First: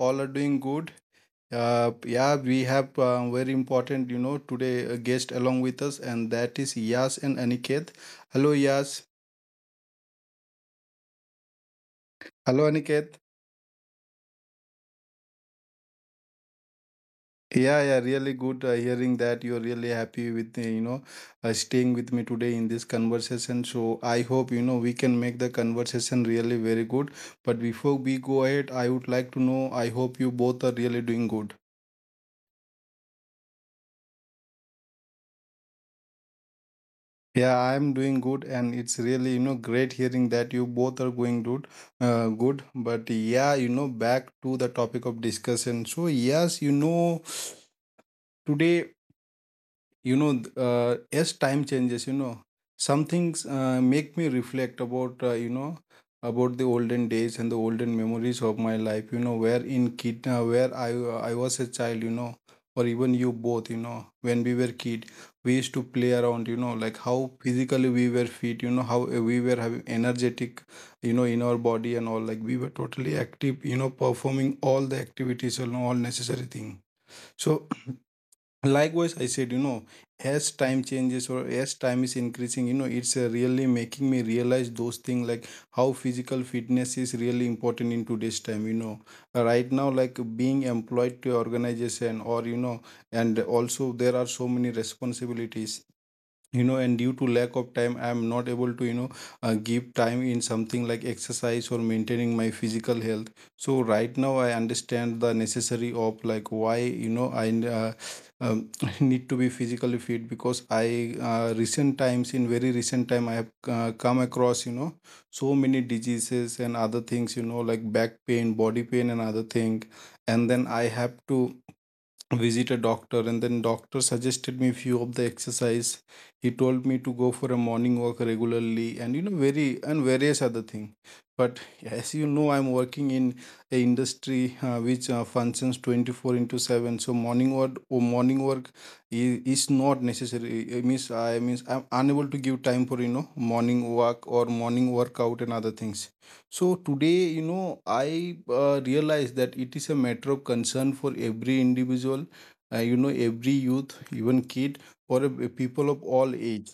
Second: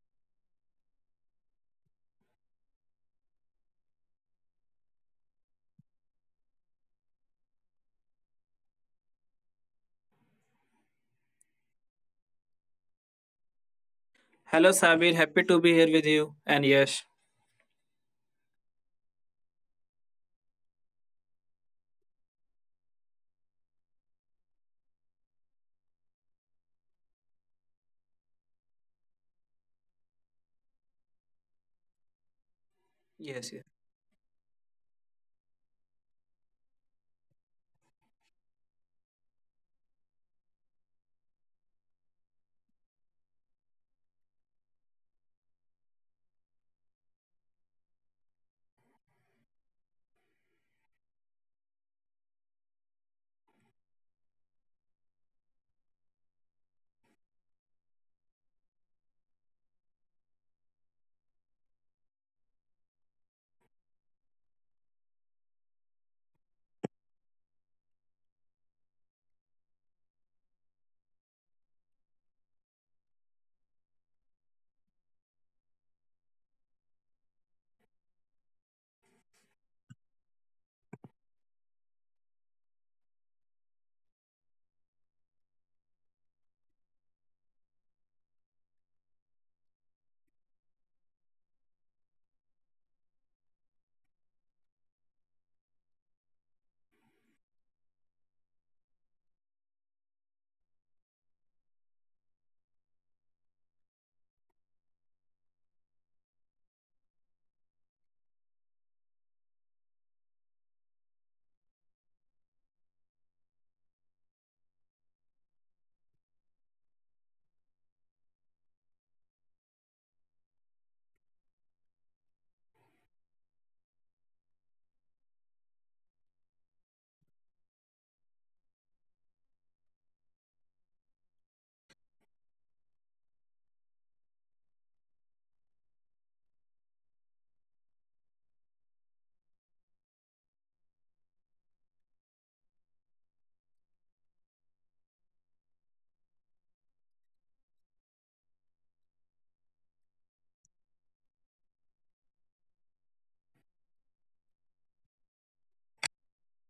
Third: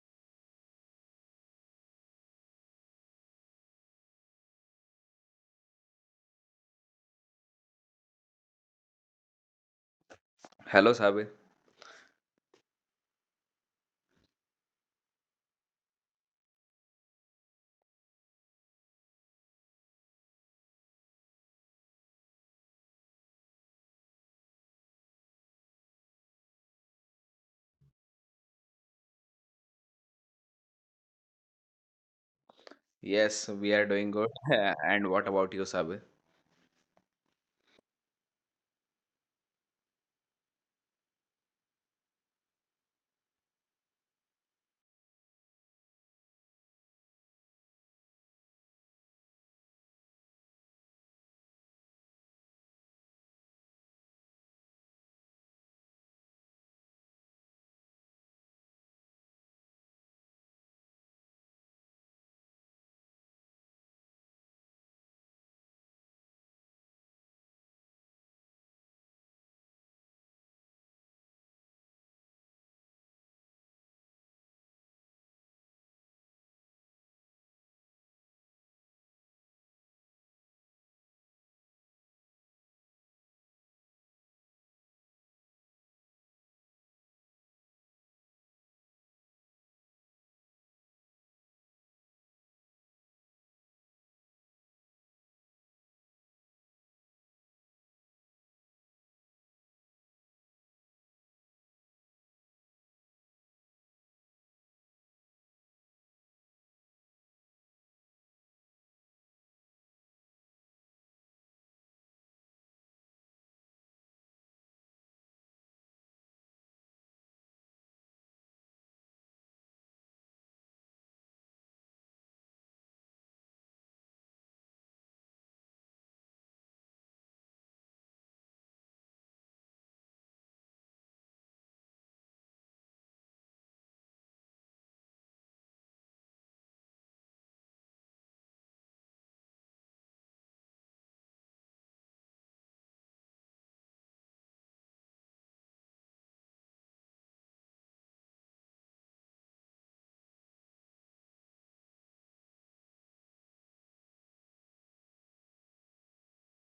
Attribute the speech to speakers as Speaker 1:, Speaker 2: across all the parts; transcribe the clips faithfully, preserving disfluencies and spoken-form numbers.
Speaker 1: all are doing good. Uh, yeah, we have uh, very important, you know, today a guest along with us, and that is Yas and Aniket. Hello Yas.
Speaker 2: Hello, Sabe.
Speaker 1: Hello Aniket.
Speaker 3: Hello, Sabir. Happy to be here with you. And yes,
Speaker 1: Yeah, yeah, really good uh, hearing that you're really happy with, uh, you know, uh, staying with me today in this conversation. So I hope, you know, we can make the conversation really very good. But before we go ahead, I would like to know, I hope you both are really doing good.
Speaker 2: Yes,
Speaker 3: yes,
Speaker 2: we are doing good. and what about you, Sabe?
Speaker 1: Yeah, I'm doing good, and it's really, you know, great hearing that you both are going good, uh, good. But yeah, you know, back to the topic of discussion. So yes, you know, today, you know th- uh, as time changes, you know, some things uh, make me reflect about, uh, you know about the olden days and the olden memories of my life, you know, where in kid uh, where I uh, I was a child, you know, or even you both, you know, when we were kid, we used to play around, you know, like how physically we were fit, you know, how uh, we were having energetic, you know, in our body and all, like we were totally active, you know, performing all the activities and all necessary thing. So likewise, I said, you know, as time changes or as time is increasing, you know, it's uh, really making me realize those things, like how physical fitness is really important in today's time. You know, right now, like being employed to organization, or you know, and also there are so many responsibilities, you know, and due to lack of time, I am not able to, you know, uh, give time in something like exercise or maintaining my physical health. So right now I understand the necessary of, like, why, you know, i uh, um, need to be physically fit, because I uh, recent times, in very recent time, I have uh, come across, you know, so many diseases and other things, you know, like back pain, body pain and other thing. And then I have to visit a doctor, and then doctor suggested me few of the exercise. He told me to go for a morning walk regularly and, you know, very and various other thing. But as you know, I'm working in a industry uh, which uh, functions twenty-four into seven, so morning work or morning work is, is not necessary. It means i means I'm unable to give time for, you know, morning walk or morning workout and other things. So today, you know, I uh, realize that it is a matter of concern for every individual, uh, you know, every youth, even kid, or a- a people of all age.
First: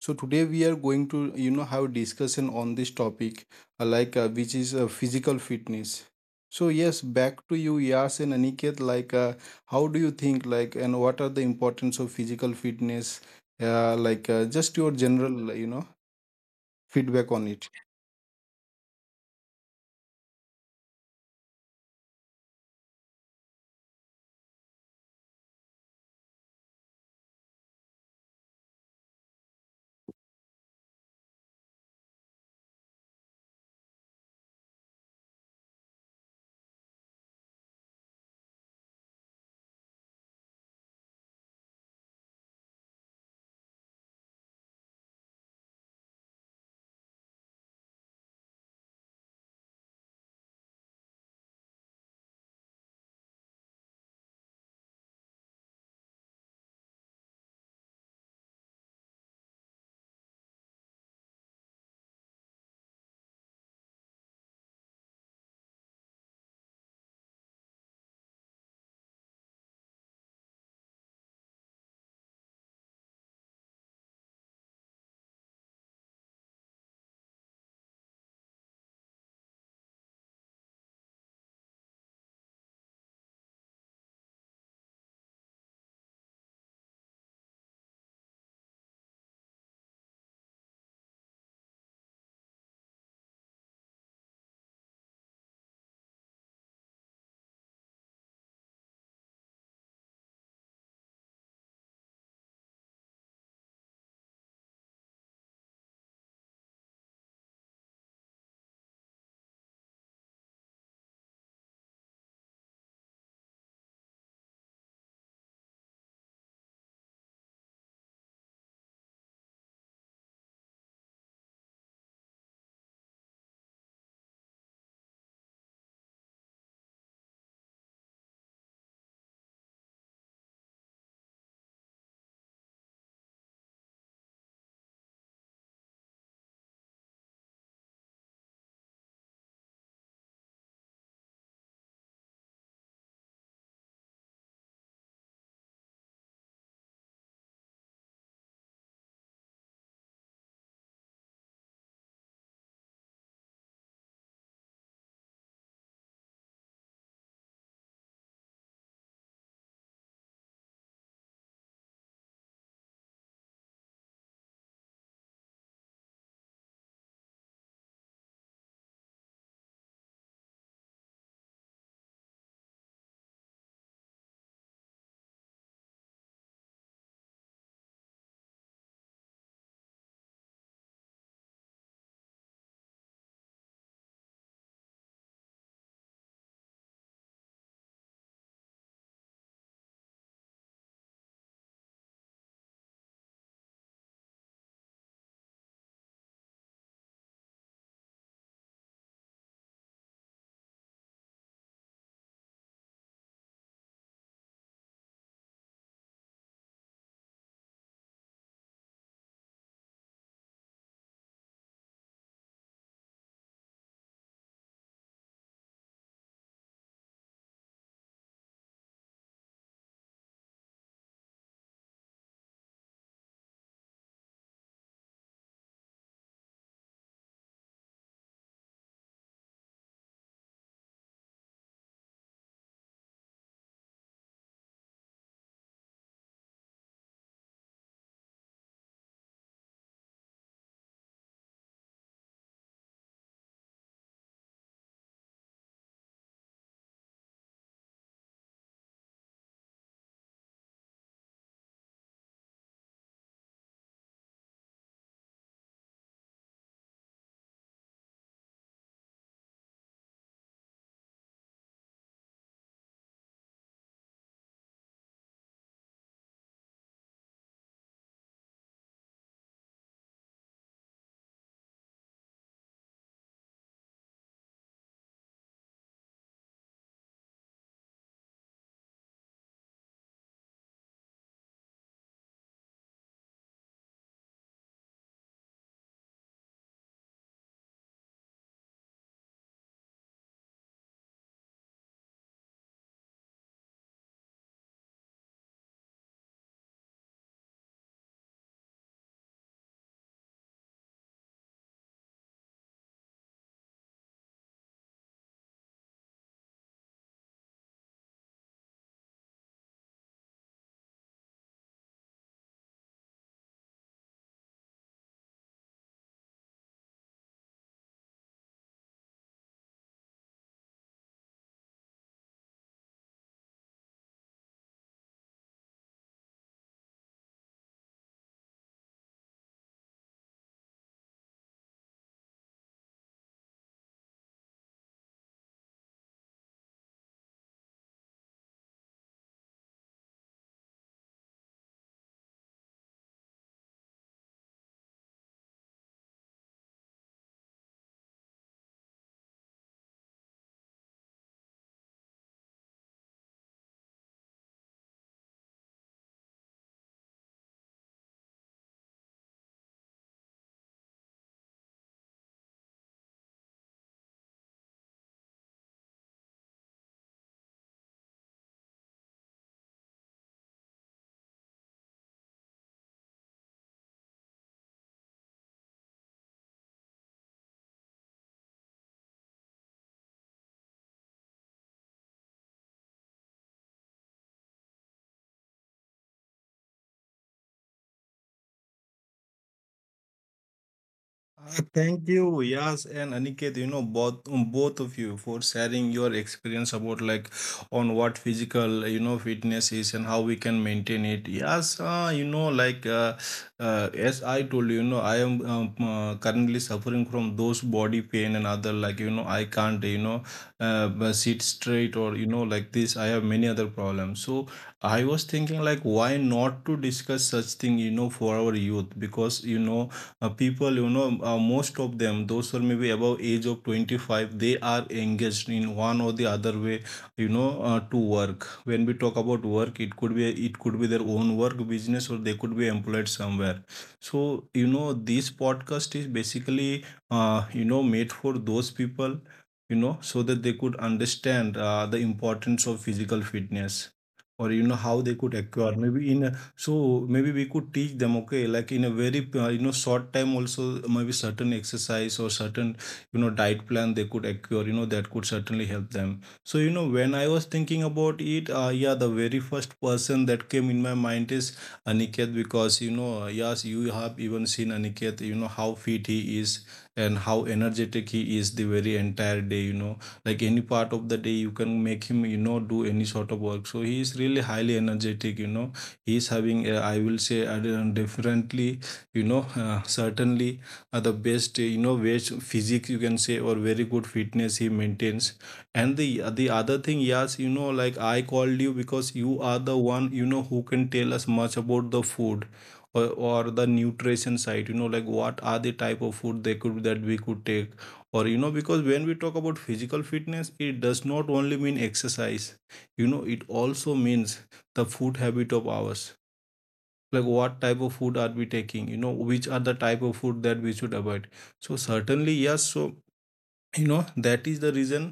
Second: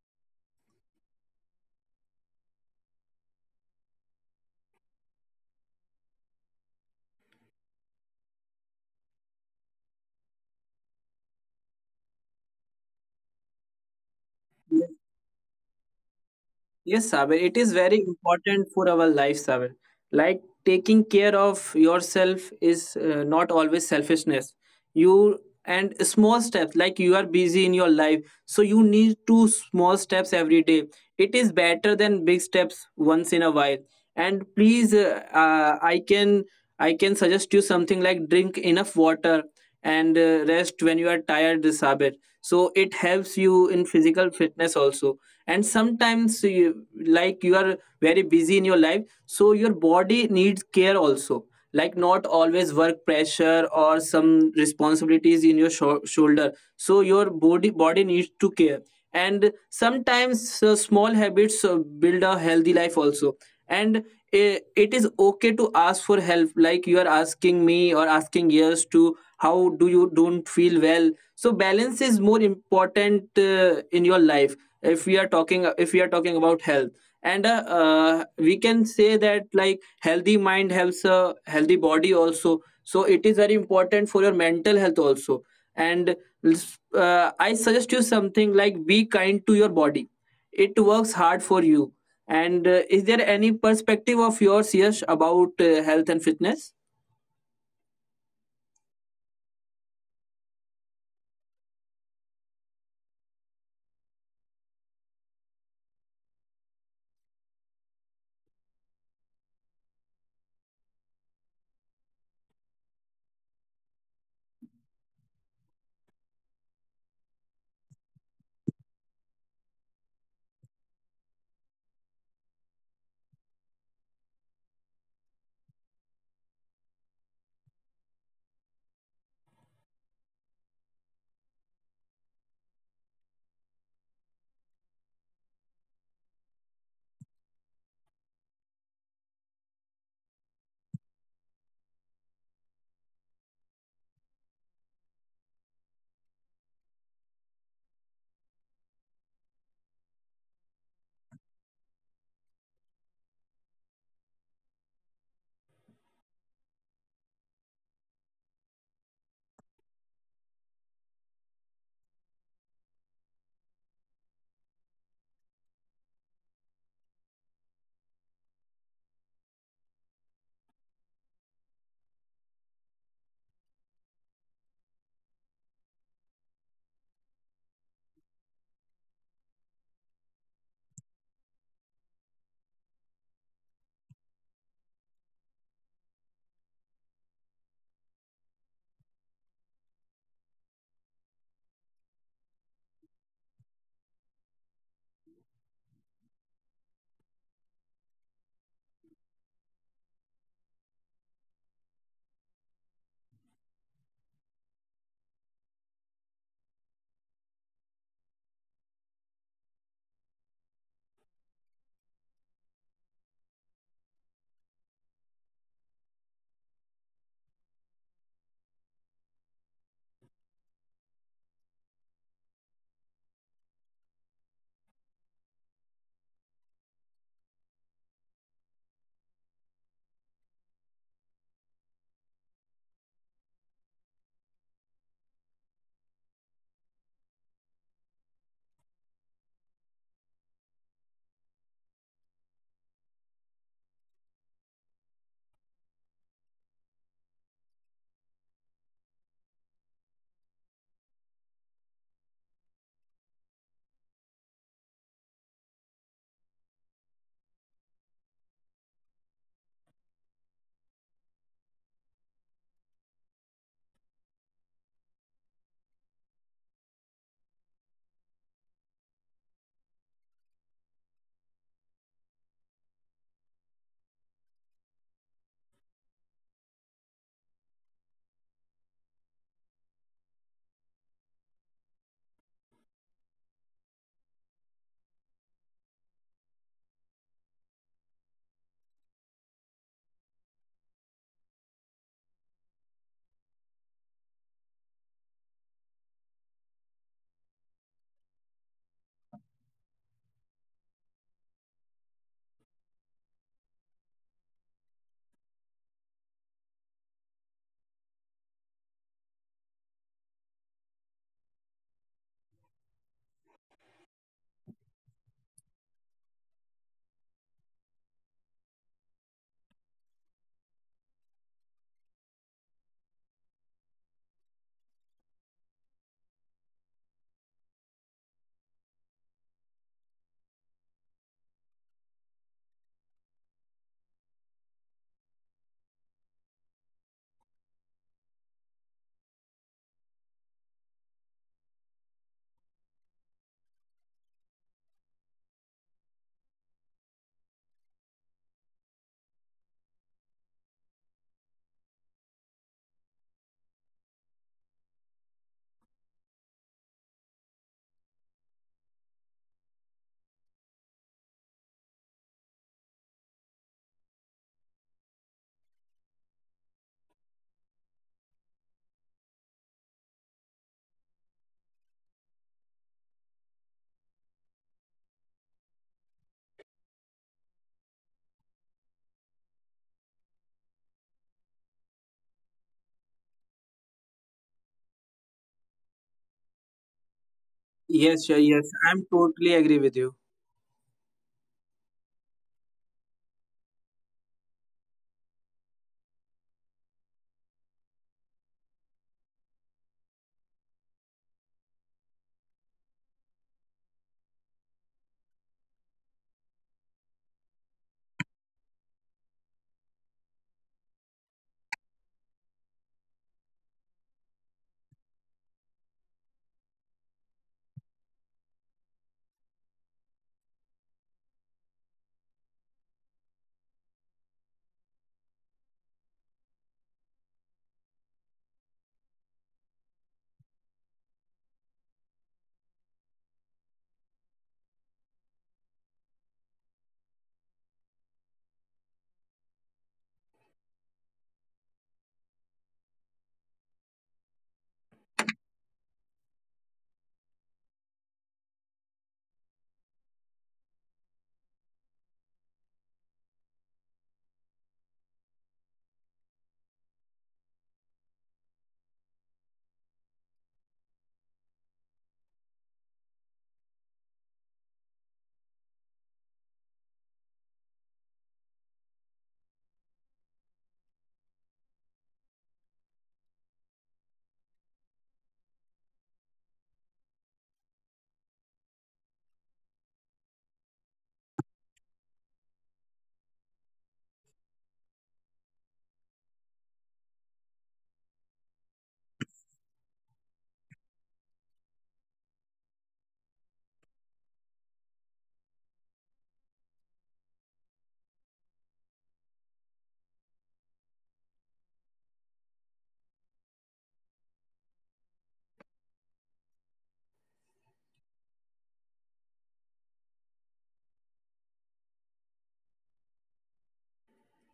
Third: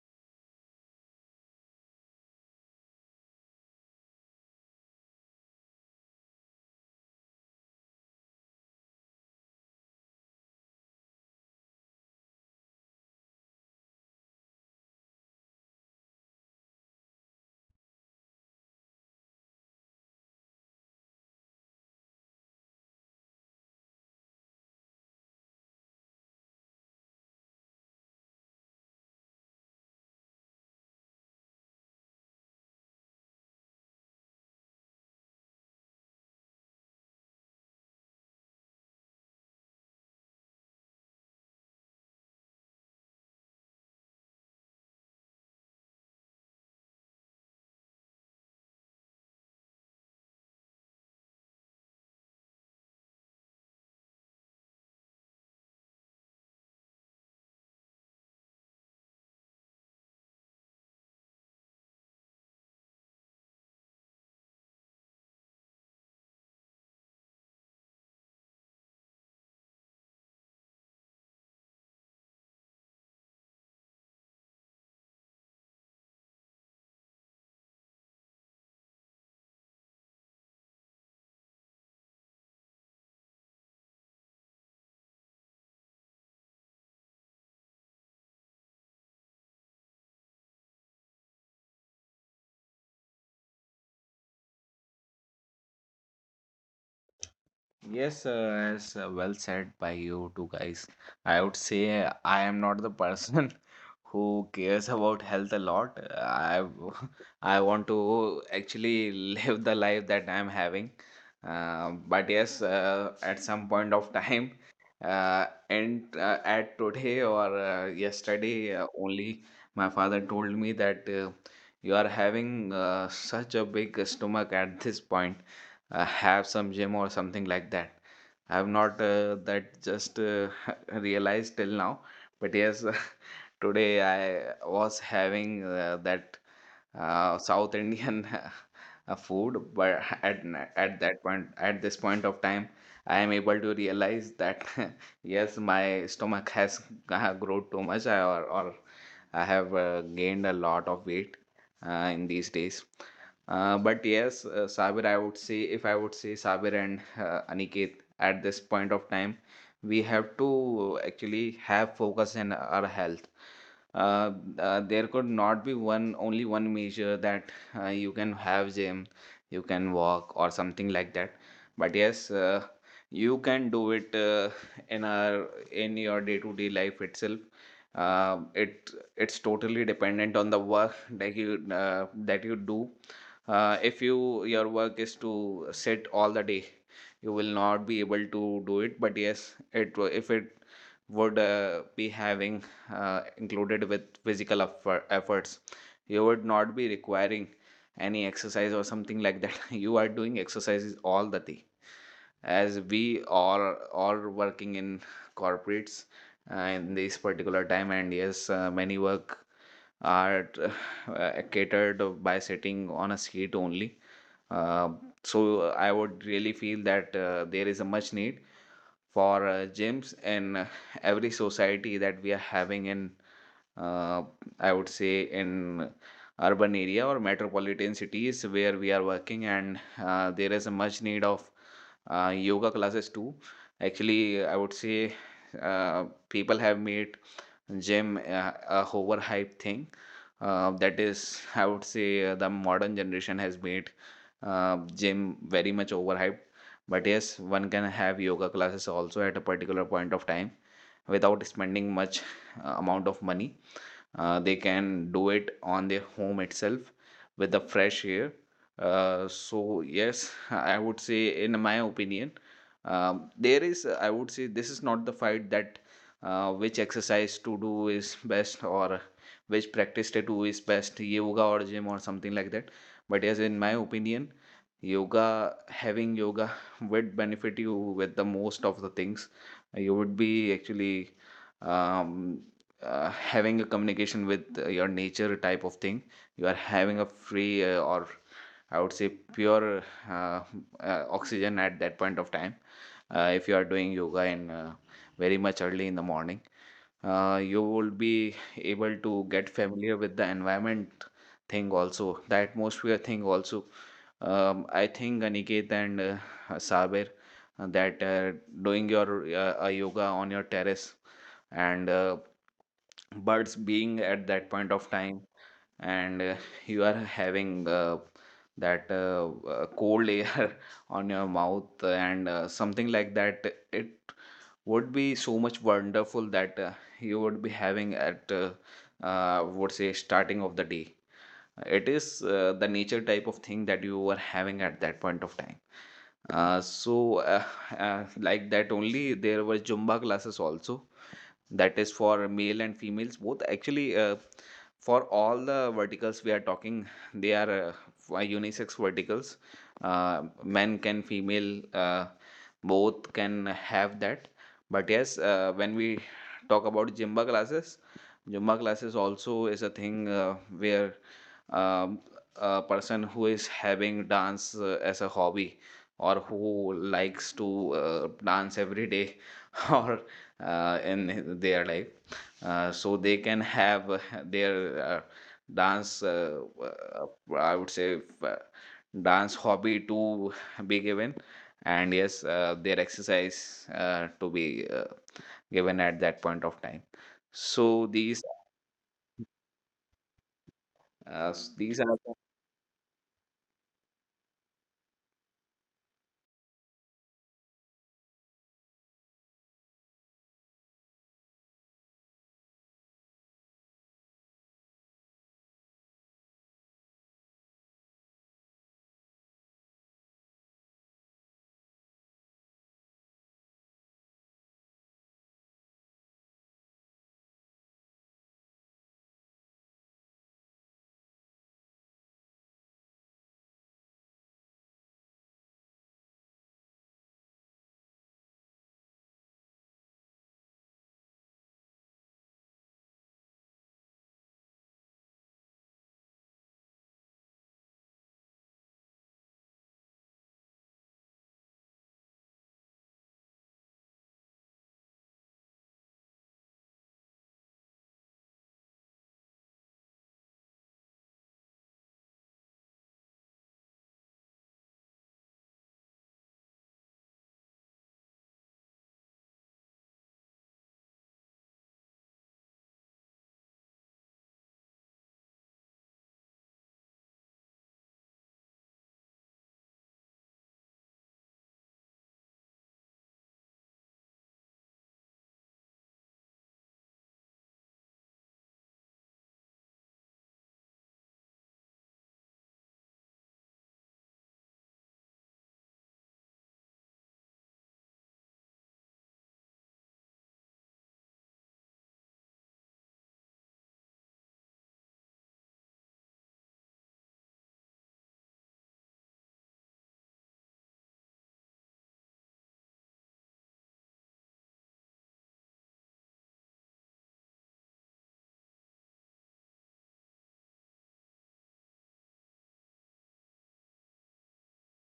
Speaker 1: So today we are going to, you know, have discussion on this topic, uh, like uh, which is uh, physical fitness. So yes, back to you, Yas and Aniket. Like, uh, how do you think? Like, and what are the importance of physical fitness? Uh, like, uh, just your
Speaker 3: yes.
Speaker 1: general, you know,
Speaker 3: Yes,
Speaker 1: feedback
Speaker 3: Sabir,
Speaker 1: on
Speaker 3: it
Speaker 1: it.
Speaker 3: is very important for our life, Sabir. Like taking care of yourself is uh, not always selfishness. You and small steps, like you are busy in your life, so you need two small steps every day. It is better than big steps once in a while. And please, uh, uh, I can I can suggest you something like drink enough water and uh, rest when you are tired, Sabir. So it helps you in physical fitness also. And sometimes you, like you are very busy in your life, so your body needs care also. Like not always work pressure or some responsibilities in your shou- shoulder, so your body body needs to care. And sometimes uh, small habits uh, build a healthy life also. And uh, it is okay to ask for help, like you are asking me or asking years to how do you don't feel well. So balance is more important uh, in your life. If we are talking, if we are talking about health. And uh, uh, we can say that like healthy mind helps a healthy body also. So it is very important for your mental health also. And uh, I suggest you something like, be kind to your body. It works hard for you. And uh, is there any perspective of yours, yes about uh, health and fitness?
Speaker 2: Yes, uh, as uh, well said by you two guys. I would say uh, I am not the person who cares about health a lot. Uh, I w- I want to actually live the life that I'm having. Uh, but yes, uh, at some point of time, uh, and uh, at today or uh, yesterday uh, only, my father told me that uh, you are having uh, such a big stomach at this point. Uh, have some gym or something like that. I have not uh, that just uh, realized till now, but yes, today I was having uh, that uh, South Indian uh, food, but at n- at that point, at this point of time, I am able to realize that yes, my stomach has uh, grown too much. I- or or I have uh, gained a lot of weight uh, in these days. Uh, but yes, uh, Sabir, I would say, if I would say Sabir and uh, Aniket, at this point of time, we have to actually have focus in our health. uh, uh, there could not be one only one measure. That uh, You can have gym, you can walk or something like that, but yes, uh, you can do it uh, in our in your day to day life itself. uh, it it's totally dependent on the work that you uh, that you do. Uh, if you your work is to sit all the day, you will not be able to do it. But yes, it wa- if it would uh, be having uh, included with physical effort, efforts, you would not be requiring any exercise or something like that. You are doing exercises all the day, as we are all working in corporates uh, in this particular time. And yes, uh, many work are uh, catered by sitting on a seat only. uh, so I would really feel that uh, there is a much need for uh, gyms in, uh, every society that we are having in, uh, I would say in urban area or metropolitan cities where we are working, and uh, there is a much need of uh, yoga classes too. Actually, I would say uh, people have made gym uh, a overhyped thing. Uh, that is, I would say, uh, the modern generation has made uh, gym very much overhyped. But yes, one can have yoga classes also at a particular point of time without spending much uh, amount of money. Uh, they can do it on their home itself with the fresh air. Uh, so yes, I would say in my opinion, um, there is, I would say, this is not the fight that uh, which exercise to do is best, or which practice to do is best, yoga or gym or something like that. But yes, in my opinion, yoga having yoga would benefit you with the most of the things. You would be actually, um, uh, having a communication with uh, your nature type of thing. You are having a free, uh, or I would say pure, uh, uh, oxygen at that point of time. Uh, if you are doing yoga in, uh, very much early in the morning, uh, you will be able to get familiar with the environment thing also, the atmosphere thing also. Um, i think Aniket and uh, Sabir, uh, that uh, doing your uh, uh, yoga on your terrace, and uh, birds being at that point of time, and uh, you are having uh, that uh, uh, cold air on your mouth and uh, something like that, it would be so much wonderful that uh, you would be having at, uh, uh, would say starting of the day. It is uh, the nature type of thing that you were having at that point of time. uh, so uh, uh, like that only, there were Zumba classes also. That is for male and females both, actually, uh, for all the verticals we are talking. They are uh, unisex verticals. Uh, men can, female, uh, both can have that. But yes, uh, when we talk about Zumba classes, Zumba classes also is a thing uh, where, um, a person who is having dance uh, as a hobby, or who likes to uh, dance every day, or uh, in their life, uh, so they can have uh, their uh, dance, uh, uh, I would say uh, dance hobby to be given, and yes, uh, their exercise uh, to be uh, given at that point of time. So
Speaker 3: Yes, sure,
Speaker 2: these
Speaker 3: yes. I'm totally agree with you.
Speaker 2: uh,
Speaker 1: Uh,
Speaker 2: these
Speaker 1: Thank
Speaker 2: are,
Speaker 1: you, Yas and Aniket, you know, both um, both of you for sharing your experience about, like, on what physical, you know, fitness is and how we can maintain it. Yes, uh, you know, like, uh, uh, as I told you, you know, I am um, uh, currently suffering from those body pain and other, like, you know, I can't, you know, uh, b- sit straight or, you know, like this. I have many other problems. So I was thinking, like, why not to discuss such thing, you know, for our youth? Because, you know, uh, people, you know, uh, most of them those who are maybe above age of twenty-five, they are engaged in one or the other way, you know, uh, to work. When we talk about work, it could be, it could be their own work business, or they could be employed somewhere. So you know, this podcast is basically uh, you know, made for those people, you know, so that they could understand uh, the importance of physical fitness, or you know, how they could acquire maybe in. So maybe we could teach them, okay, like in a very uh, you know, short time also, maybe certain exercise or certain, you know, diet plan they could acquire, you know, that could certainly help them. So you know, when I was thinking about it, uh, yeah, the very first person that came in my mind is Aniket, because you know uh, yes, you have even seen Aniket, you know, how fit he is and how energetic he is the very entire day, you know, like any part of the day you can make him, you know, do any sort of work. So he is really highly energetic, you know, he's having a, I will say, I don't- definitely, you know, uh, certainly uh, the best, uh, you know, best physics you can say, or very good fitness he maintains. And the the other thing, yes, you know, like I called you because you are the one, you know, who can tell us much about the food, or, or the nutrition side, you know, like what are the type of food they could, that we could take, or you know, because when we talk about physical fitness, it does not only mean exercise, you know, it also means the food habit of ours, like what type of food are we taking, you know, which are the type of food that we should avoid. So certainly, yes, so you know, that is the reason,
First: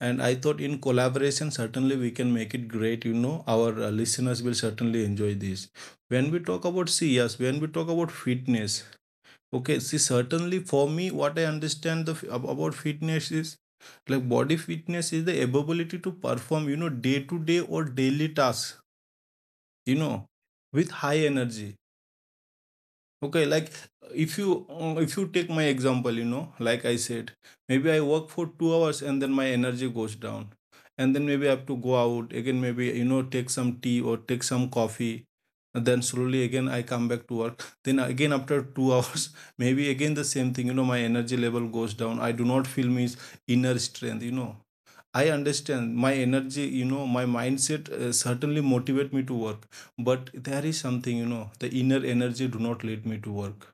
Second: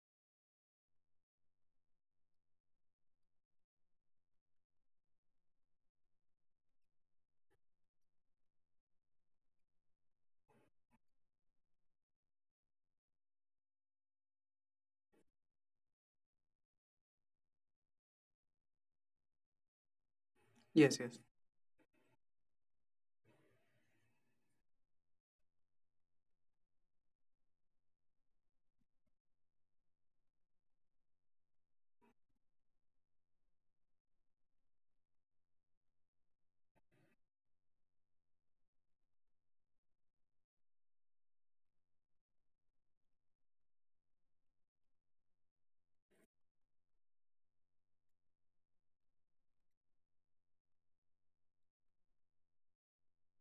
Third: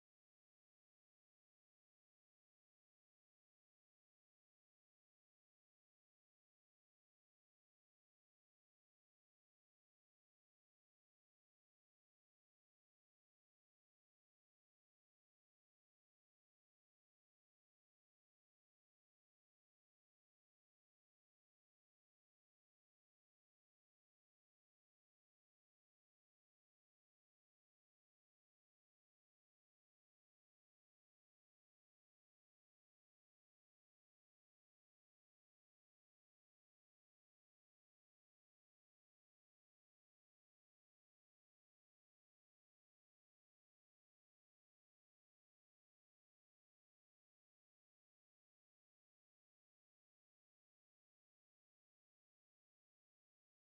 Speaker 1: and I thought in collaboration certainly we can make it great, you know, our uh, listeners will certainly enjoy this. When we talk about, see, yes, when we talk about fitness, okay, see, certainly for me, what I understand the f- ab- about fitness is like, body fitness is the ability to perform, you know, day to day or daily tasks, you know, with
Speaker 3: Yes,
Speaker 1: high
Speaker 3: yes.
Speaker 1: energy. Okay, like if you uh, if you take my example, you know, like I said, maybe I work for two hours and then my energy goes down. And then maybe I have to go out again, maybe, you know, take some tea or take some coffee, and then slowly again I come back to work, then again after two hours, maybe again the same thing, you know, my energy level goes down, I do not feel my inner strength, you know, I understand my energy, you know, my mindset uh, certainly motivate me to work, but there is something, you know, the inner energy do not lead me to work.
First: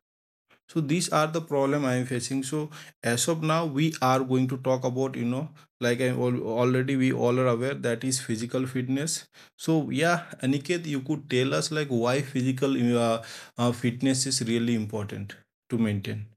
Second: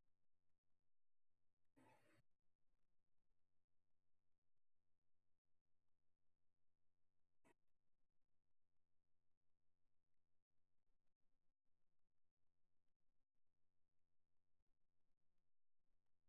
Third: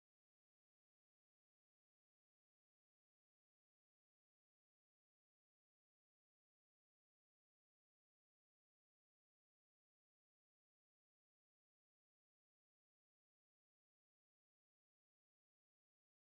Speaker 1: So these are the problem I am facing. So as of now, we are going to talk about, you know, like I al- already we all are aware, that is physical fitness. So yeah, Aniket, you could tell us, like, why physical uh, uh, fitness is really important to maintain.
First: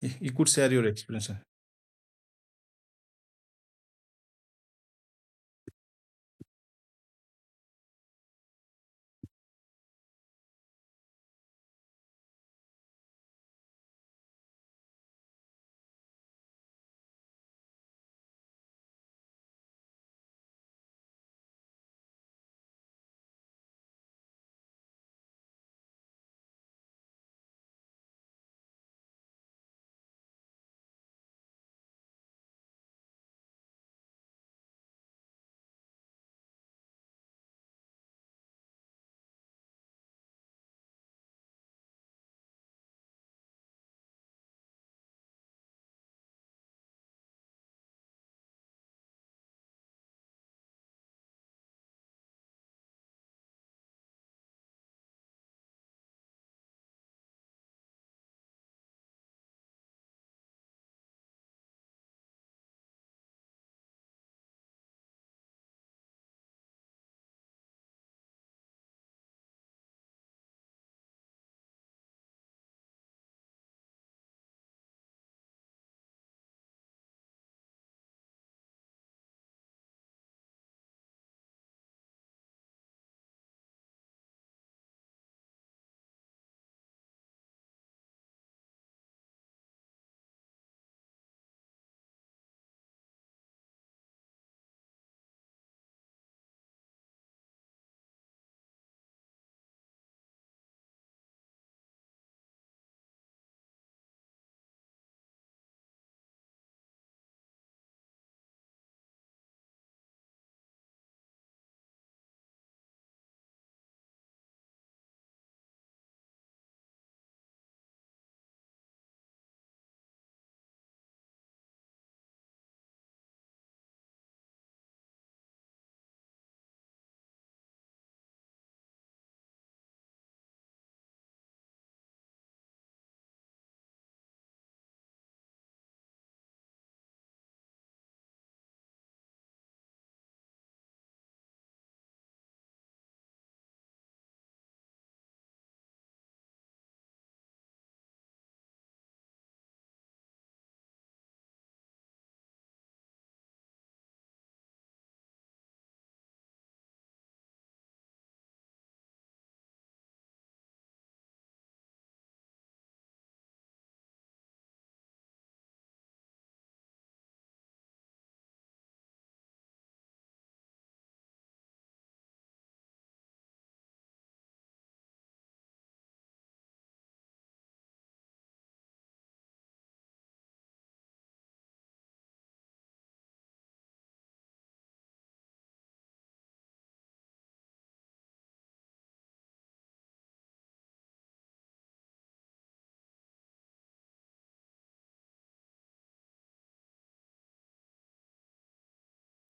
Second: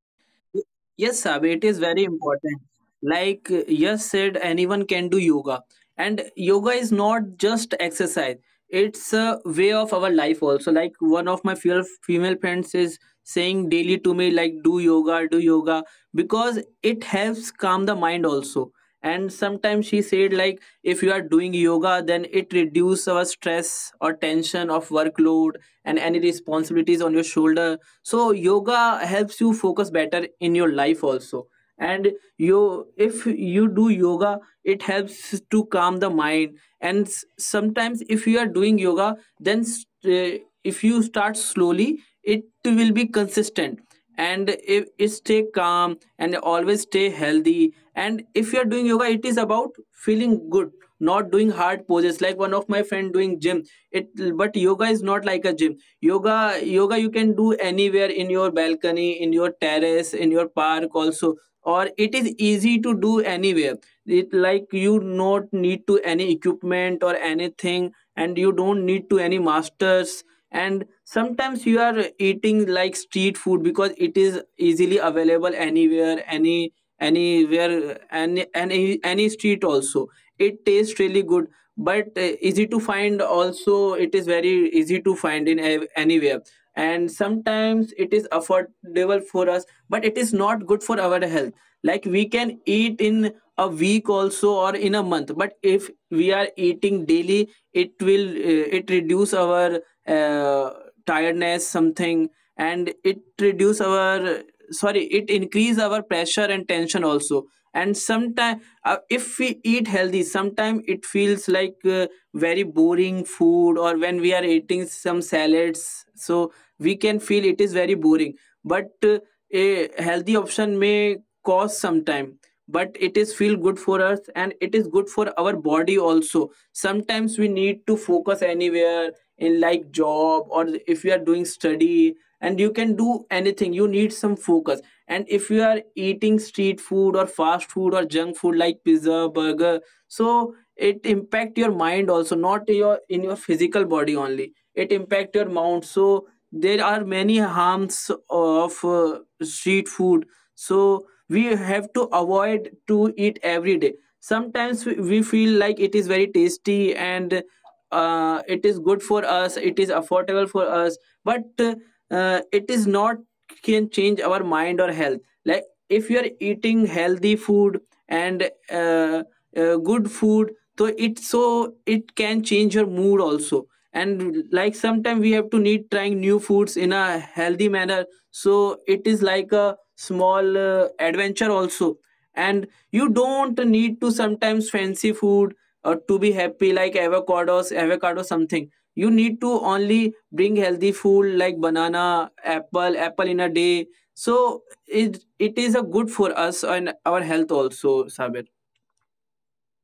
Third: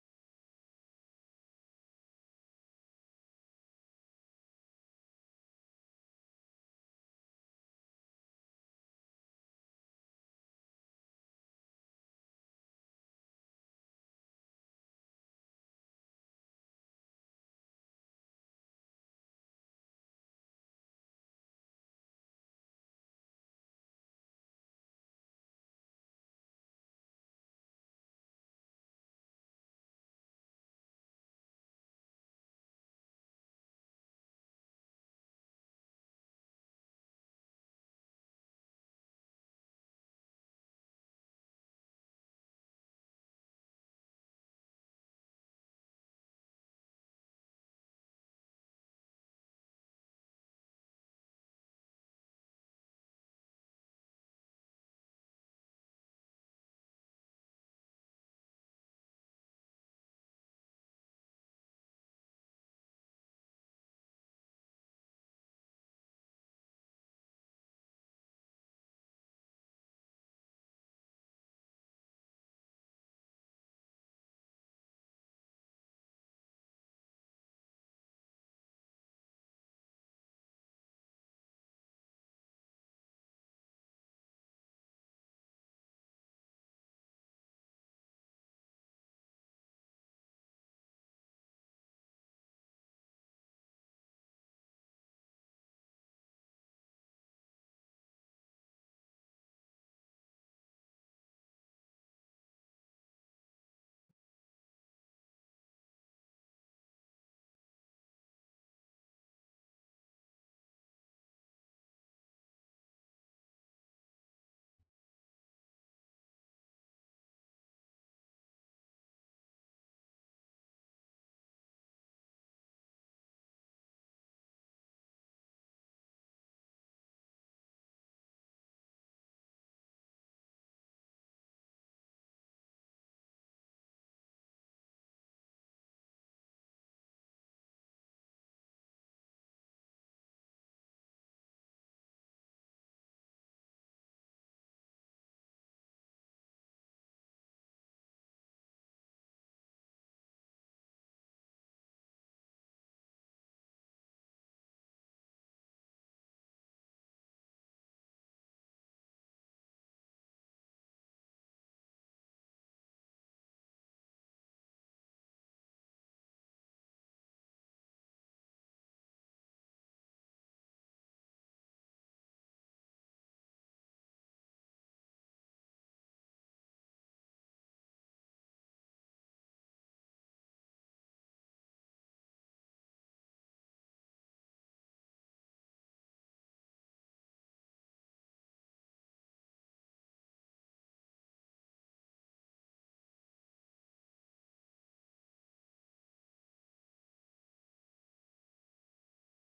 Speaker 1: You you could share your
Speaker 3: Yes,
Speaker 1: experience.
Speaker 3: Sab, it is very important. Like uh, Yash said, anyone can do yoga. And yoga is not just exercise, it's a way of our life also. Like one of my fe- female friends is saying daily to me, like, do yoga, do yoga, because it helps calm the mind also. And sometimes she said, like, if you are doing yoga, then it reduces our stress or tension of workload and any responsibilities on your shoulder. So yoga helps you focus better in your life also. And you, if you do yoga, it helps to calm the mind. And s- sometimes if you are doing yoga then s- uh, if you start slowly it will be consistent, and if it stay calm and always stay healthy. And if you are doing yoga, it is about feeling good, not doing hard poses, like one of my friend doing gym. It, but yoga is not like a gym. Yoga yoga you can do anywhere, in your balcony, in your terrace, in your park also, or it is easy to do anywhere. It, like, you not need to any equipment or anything, and you don't need to any masters. And sometimes you are eating like street food, because it is easily available anywhere, any anywhere any any any street also. It tastes really good, but uh, easy to find also, it is very easy to find in ev- anywhere. And sometimes it is affordable for us, but it is not good for our health. Like, we can eat in a week also, or in a month, but if we are eating daily, it will uh, it reduce our uh, tiredness something. And it reduce our, sorry, it increase our pressure and tension also. And sometimes uh, if we eat healthy, sometimes it feels like uh, very boring food, or when we are eating some salads, so we can feel it is very boring. But uh, a healthy option may cost some time, but it is feel good for us, and it is good for our body also. Sometimes we need to focus anywhere, in like job, or if you are doing study, and you can do anything, you need some focus. And if you are eating street food or fast food or junk food like pizza, burger, so it impact your mind also, not your, in your physical body only, it impact your mind. So there are many harms of uh, street food, so we have to avoid to eat every day. Sometimes we we feel like it is very tasty and uh, it is good for us, it is affordable for us, but uh, it is not can change our mind or health. Like, if you are eating healthy food and uh, uh, good food, so it so it can change your mood also. And like sometimes we have to need trying new foods in a healthy manner, so it is like a small uh, adventure also. And you don't need to sometimes fancy food or to be happy, like avocados avocado something. You need to only bring healthy food like banana, apple apple in a day. So it it is a good for us and our health also, Sabir.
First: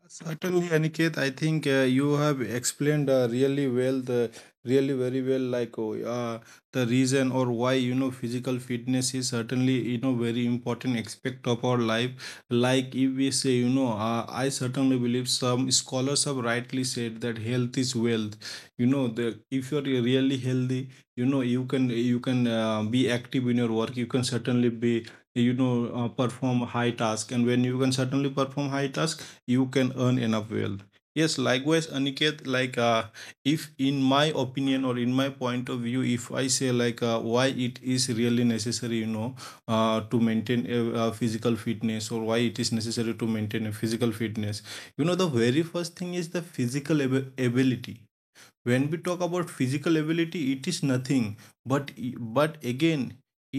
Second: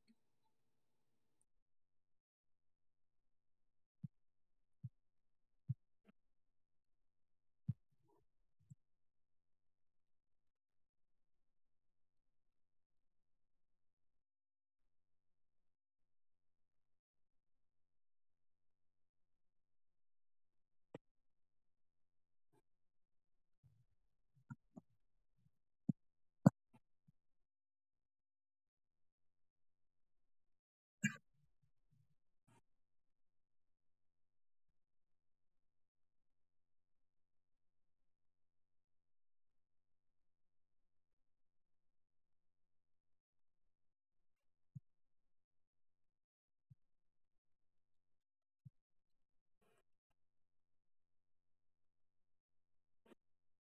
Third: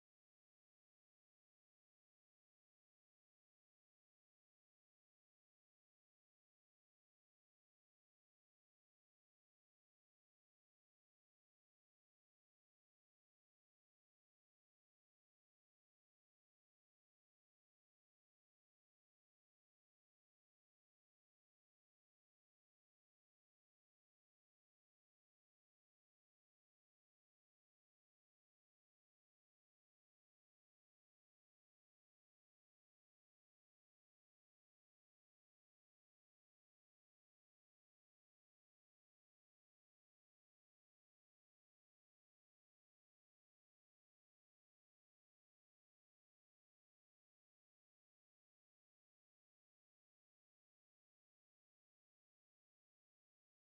Speaker 1: Certainly, Aniket, I think uh, you have explained uh, really well the really very well, like, oh, uh, the reason or why, you know, physical fitness is certainly, you know, very important aspect of our life. Like, if we say, you know, uh, I certainly believe some scholars have rightly said that health is wealth. You know, the, if you're really healthy, you know, you can you can uh, be active in your work. You can certainly be, you know, uh, perform high task, and when you can certainly perform high task, you can earn enough wealth. Yes, likewise, Aniket, like, uh, if in my opinion or in my point of view, if I say, like, uh, why it is really necessary, you know, uh, to maintain a, a physical fitness, or why it is necessary to maintain a physical fitness, you know, the very first thing is the physical ab- ability. When we talk about physical ability, it is nothing but, but again,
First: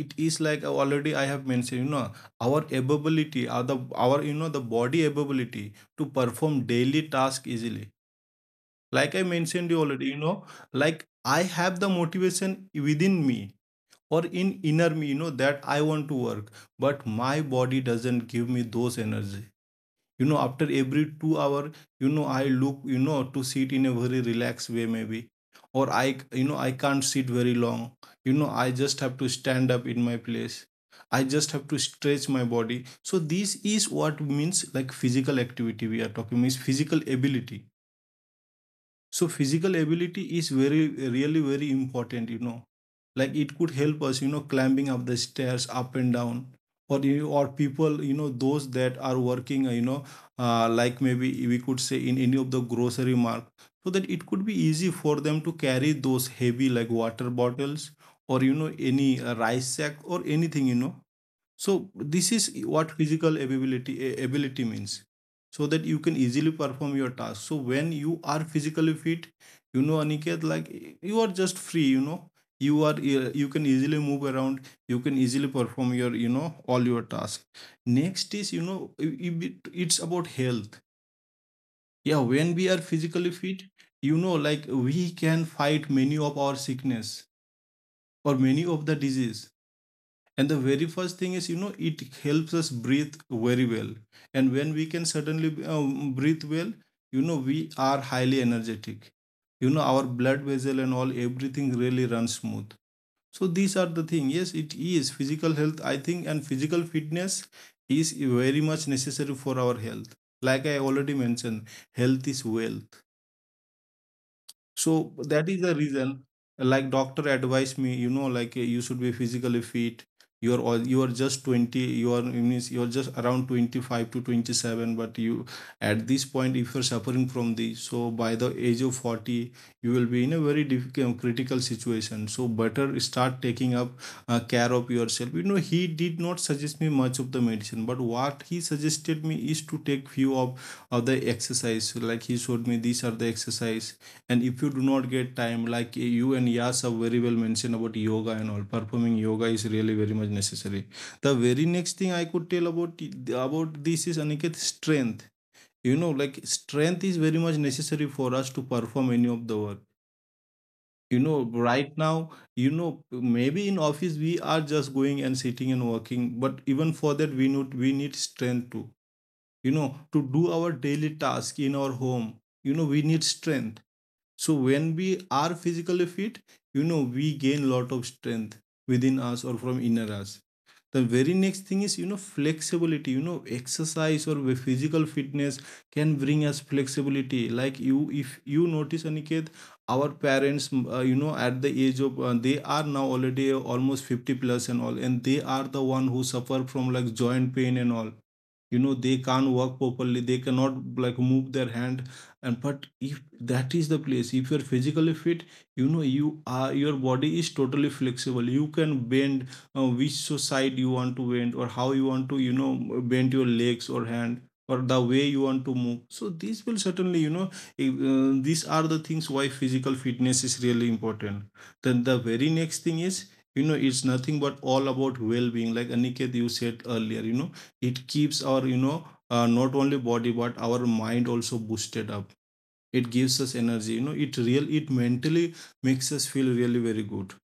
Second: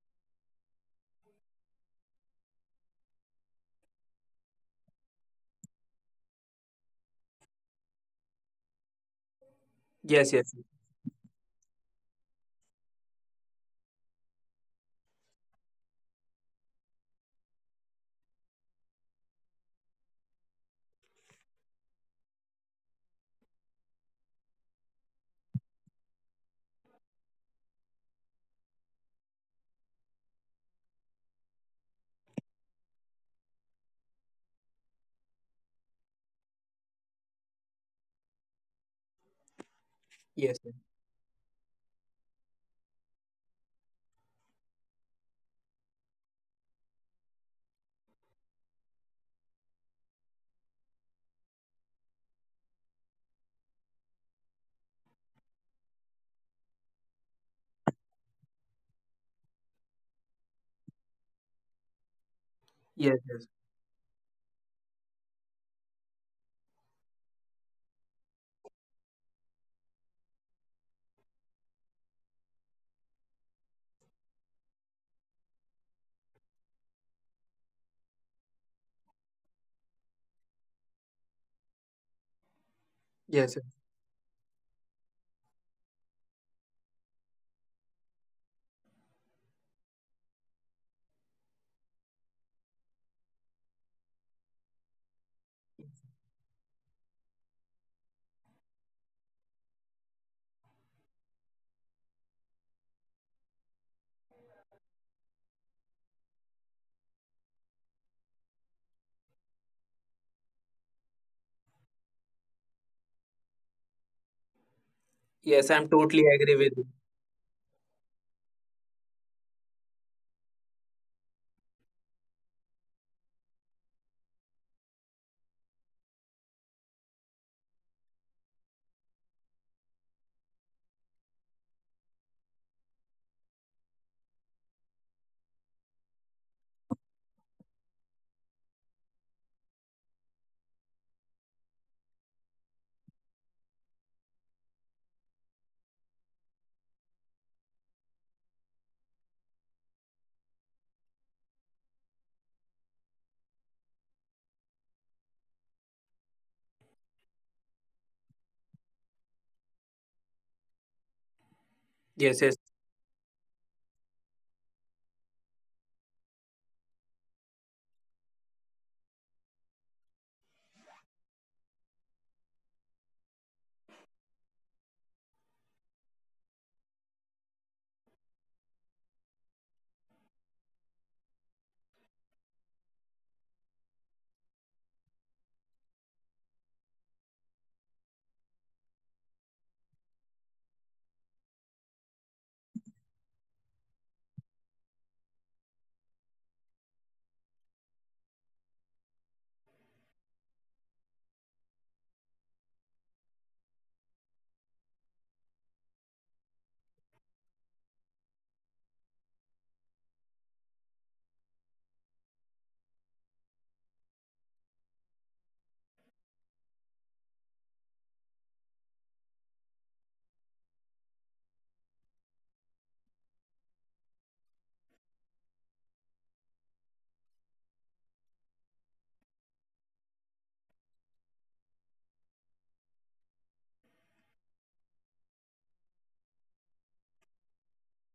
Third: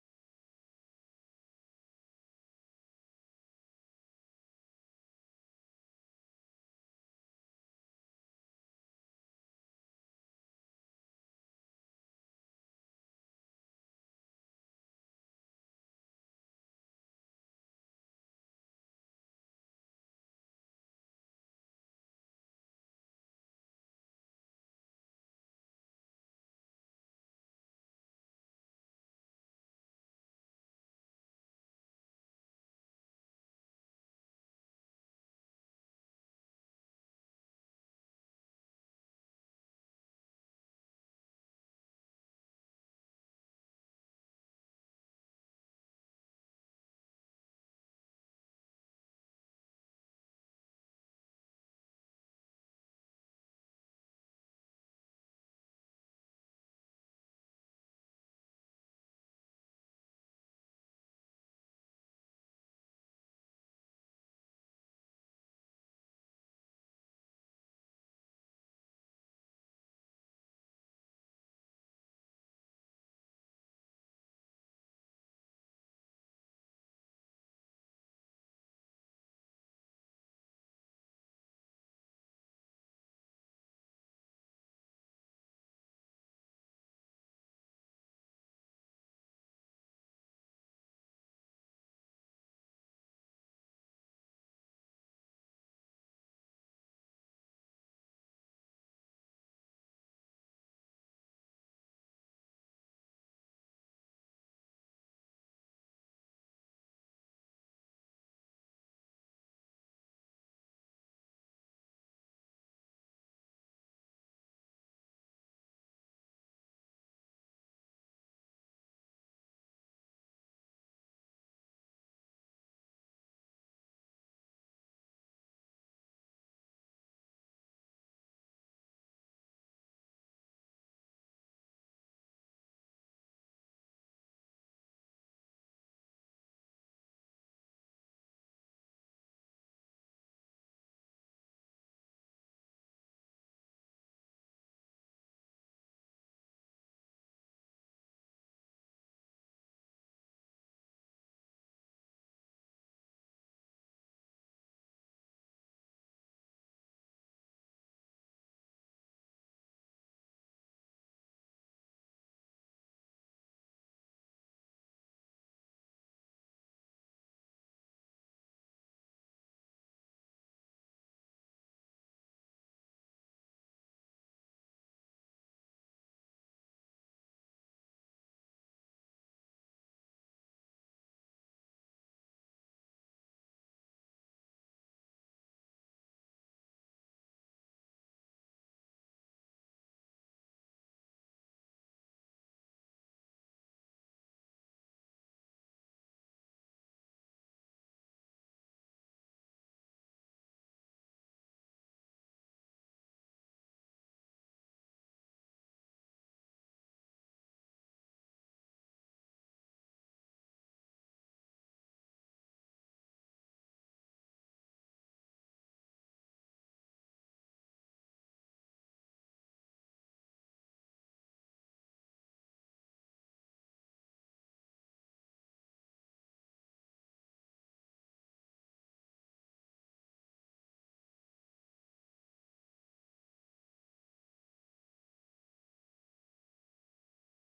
Speaker 1: it is like, already I have mentioned, you know, our ability, our, the, our, you know, the body ability to perform daily task easily, like I mentioned you already, you
Speaker 3: Yes,
Speaker 1: know,
Speaker 3: yes,
Speaker 1: like I have the motivation within me, or in inner me, you know, that I want to work, but my body doesn't give me those energy, you know, after every two hours, you know, I look, you know, to sit in a very relaxed way, maybe, or I, you know, I can't sit very long, you know, I just have to stand up in my place, I just have to stretch my body. So this is what means, like, physical activity we are talking, means physical ability. So physical ability is
Speaker 3: yes, yes,
Speaker 1: very really very important, you know. Like it could help us, you know, climbing up the stairs up and down. Or you or people, you know, those that are working, uh, you know, uh, like maybe we could say in any of the grocery mart, so that it could be easy for them to carry those heavy like water bottles or you know any uh, rice sack or anything, you know. So this is what
Speaker 3: yes,
Speaker 1: physical ability ability means, so that you can easily perform your task. So when you are physically fit, you know, Aniket, like you are just free, you know. You are, you can easily move around, you can easily perform your, you know, all your tasks. Next is, you know, it- it's about health. Yeah, when we are physically
Speaker 3: yes,
Speaker 1: fit,
Speaker 3: yes,
Speaker 1: you know, like we can fight many of our sickness or many of the disease. And the very first thing is, you know, it helps us breathe very well. And when we can suddenly um, breathe well, you know, we are highly energetic. You know, our blood vessel and all everything really runs smooth. So these are the thing. Yes, it is physical health, I think, and physical fitness is very much necessary for our health. Like I already mentioned, health is wealth. So that is the
Speaker 3: yes, I'm
Speaker 1: reason,
Speaker 3: totally agree with
Speaker 1: like
Speaker 3: you.
Speaker 1: doctor advised me, you know, like uh, you should be physically fit. You're all you are just twenty, you are in you're just around twenty-five to twenty-seven, but you at this point, if you're suffering from this, so by the age of forty, you will be in a very difficult critical situation. So better start taking up uh, care of yourself. You know, he did not suggest me much of the medicine, but what he suggested me is to take few of, of the exercise. Like he showed me these are the exercise. And if you do not get time, like eh, you and Yas have very well mentioned about yoga and all. Performing yoga is really very much necessary. The very next thing I could tell about about this is, Aniket, strength. You know, like strength is very much necessary for us to perform any of the work, you know. Right
Speaker 3: Yes,
Speaker 1: now,
Speaker 3: yes,
Speaker 1: you know, maybe in office we are just going and sitting and working, but even for that we need we need strength to, you know, to do our daily task in our home. You know, we need strength. So when we are physically fit, you know, we gain lot of strength within us or from inner us. The very next thing is, you know, flexibility. You know, exercise or physical fitness can bring us flexibility. Like you, if you notice, Aniket, our parents uh, you know, at the age of uh, they are now already almost fifty plus and all, and they are the one who suffer from like joint pain and all. You know, they can't work properly, they cannot like move their hand. And but if, that is the place, if you're physically fit, you know, you are, your body is totally flexible. You can bend uh, which side you want to bend, or how you want to, you know, bend your legs or hand, or the way you want to move. So these will certainly, you know, if, uh, these are the things why physical fitness is really important. Then the very next thing is, you know, it's nothing but all about well-being. Like, Aniket, you said earlier, you know, it keeps our, you know, uh, not only body but our mind also boosted up. It gives us energy, you know. It real, it mentally makes us feel really very good.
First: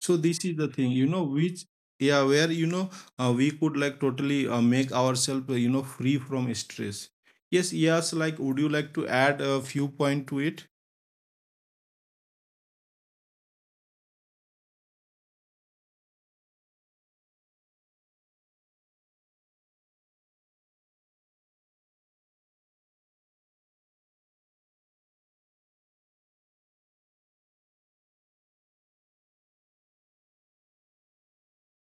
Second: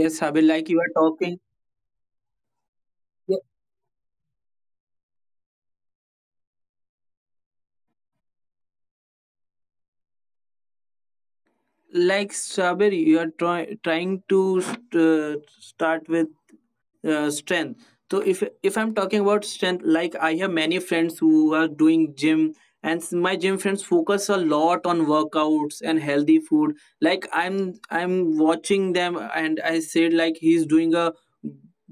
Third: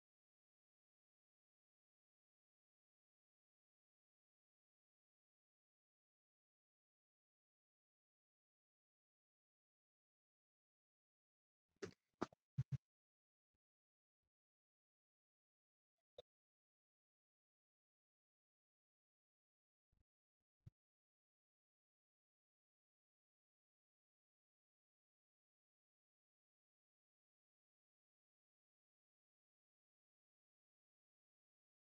Speaker 1: So
Speaker 3: Sabir,
Speaker 1: this is the
Speaker 3: like you
Speaker 1: thing,
Speaker 3: are
Speaker 1: you know,
Speaker 3: talking.
Speaker 1: which yeah, where you know, uh, we could like totally uh, make ourselves uh, you know free from stress. Yes, yes. Like, would you like to add a few point to it?
Speaker 3: Like strawberry, you are try- trying to st- uh, start with uh, strength. So if if I'm talking about strength, like I have many friends who are doing gym. And s- my gym friends focus a lot on workouts and healthy food. Like, i'm i'm watching them, and I said, like, he's doing a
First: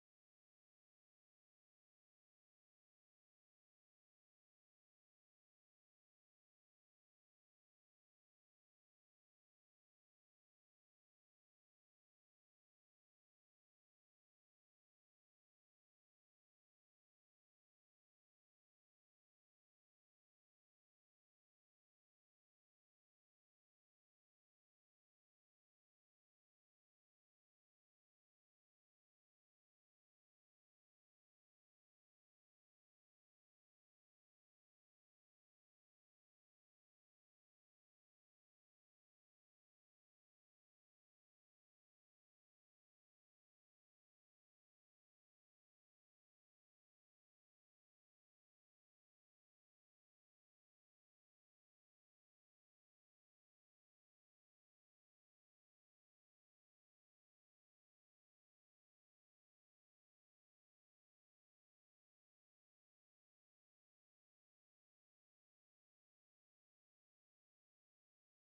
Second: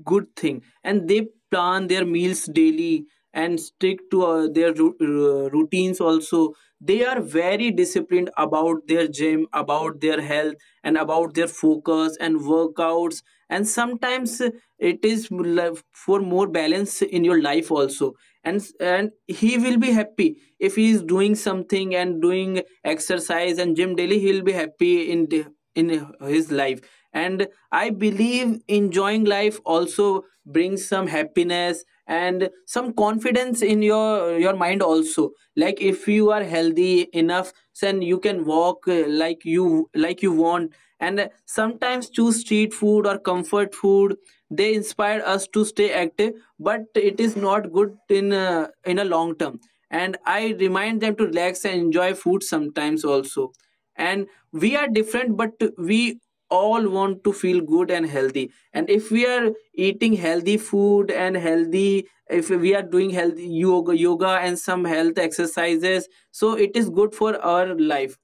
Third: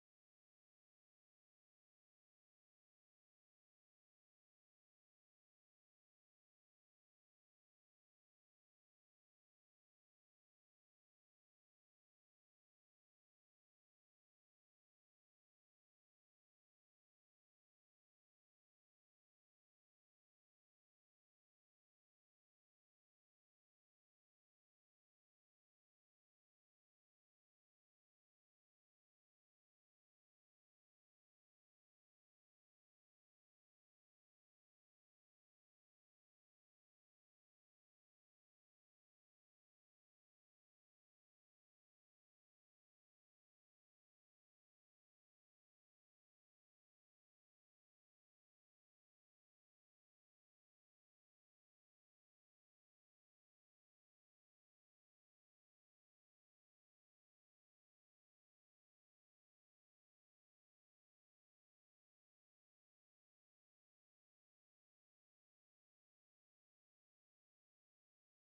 Speaker 3: good thing, and they plan their meals daily, and stick to uh, their ru- uh, routines also. They are very disciplined about their gym, about their health, and about their focus and workouts. And sometimes uh, it is l- for more balance in your life also. And and he will be happy if he is doing something and doing exercise and gym daily. He'll be happy in the, in his life. And I believe enjoying life also brings some happiness and some confidence in your your mind also. Like, if you are healthy enough, then you can walk uh, like you, like you want. And uh, sometimes choose street food or comfort food, they inspire us to stay active, but it is not good in uh, in a long term. And I remind them to relax and enjoy food sometimes also. And we are different, but we all want to feel good and healthy. And if we are eating healthy food and healthy, if we are doing health, yoga yoga and some health exercises, so it is good for our life.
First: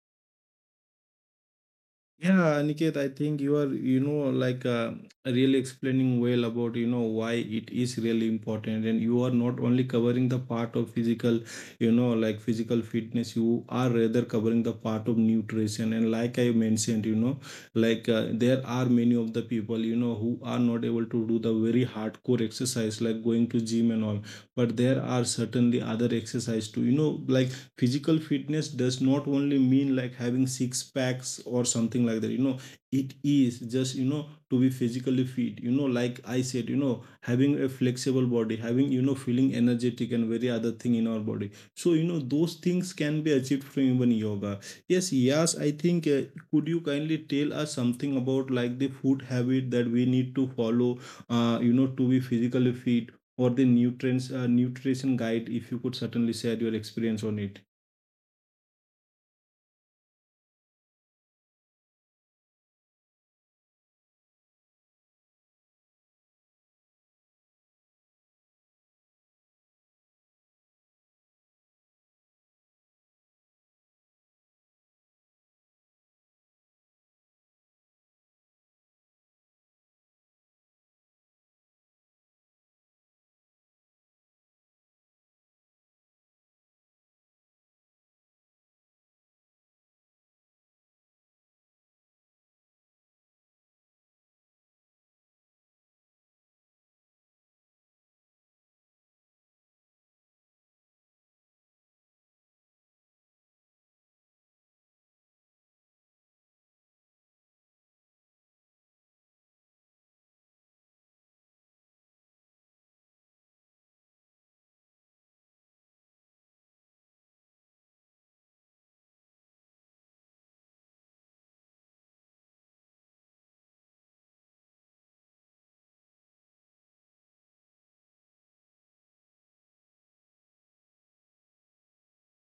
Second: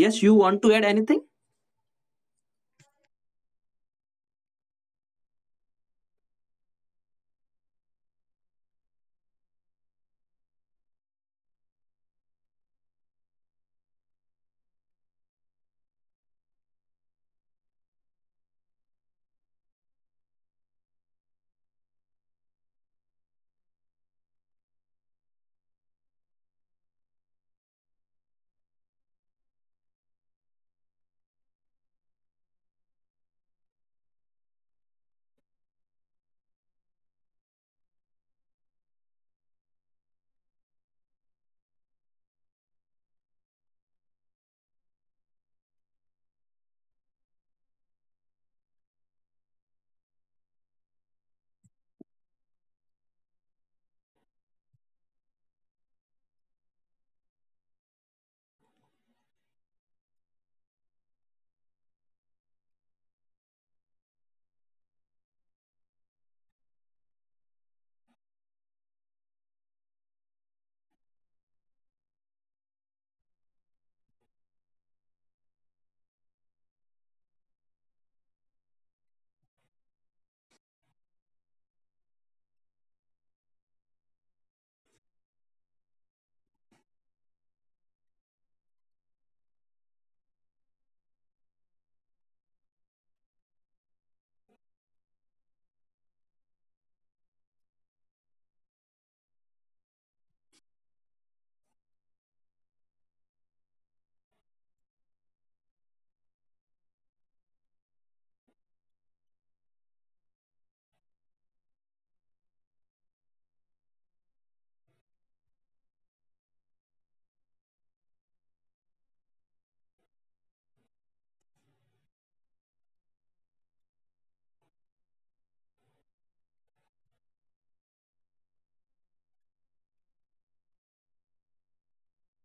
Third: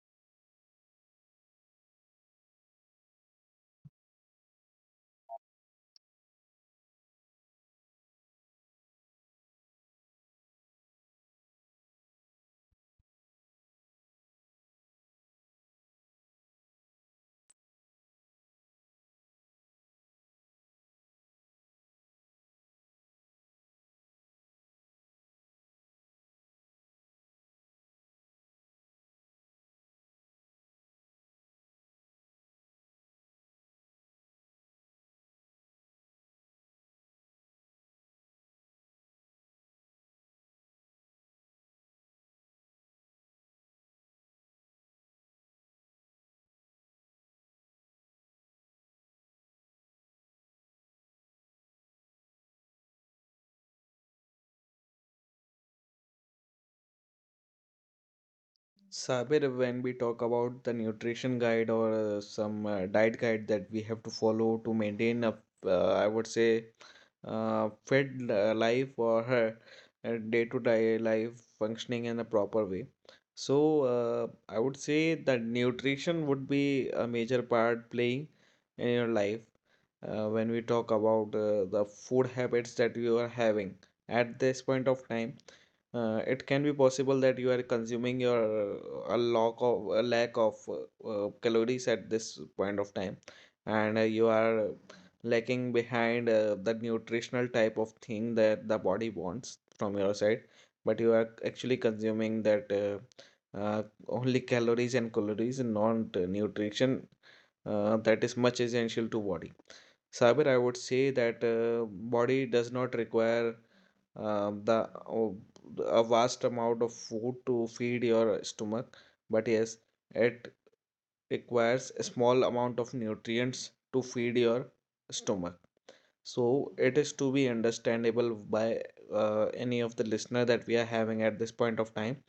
Speaker 3: Yes, you want to add anything?
Speaker 1: Yeah, Aniket, I think you are, you know, like uh, really explaining well about, you know, why it is really important. And you are not only covering the part of physical, you know, like physical fitness, you are rather covering the part of nutrition. And like I mentioned, you know, like uh, there are many of the people, you know, who are not able to do the very hardcore exercise, like going to gym and all. But there are certainly other exercise too, you know, like physical fitness does not only mean like having six packs or something like that, you know. It is just, you know, to be physically fit, you know, like I said, you know, having a flexible body, having, you know, feeling energetic and very other thing in our body. So you know those things can be achieved from even yoga. Yes, yes, I think, uh, could you kindly tell us something about like the food habit that we need to follow, uh, you know, to be physically fit, or the nutrients uh, nutrition guide, if you could certainly share your experience on it.
Speaker 2: Sabir, when we talk about the nutrition guide, or uh, some uh, diet guide that we have to follow to maintain a, uh, I would say, uh, fit uh, life, or her uh, day-to-day life functioning in a proper way. So, uh, I would say that nutrition would be a major part playing in your life. Uh, when we talk about uh, the food habits that you are having at this point of time, uh, it can be possible that you are consuming your, uh, a lack of a lack of uh, uh, calories at this point of time, and uh, you are lacking behind uh, the nutritional type of thing that the body wants from your side, but you are actually consuming that, uh, uh, only calories and calories, not uh, nutrition uh, that is much essential to body. Sabir, I would say that uh, body does not require um, the oh, a vast amount of food to feed your stomach, but yes, it requires a small amount of nutrients to feed your stomach. So it is to be understandable by uh, any of the listener that we are having at this point of time.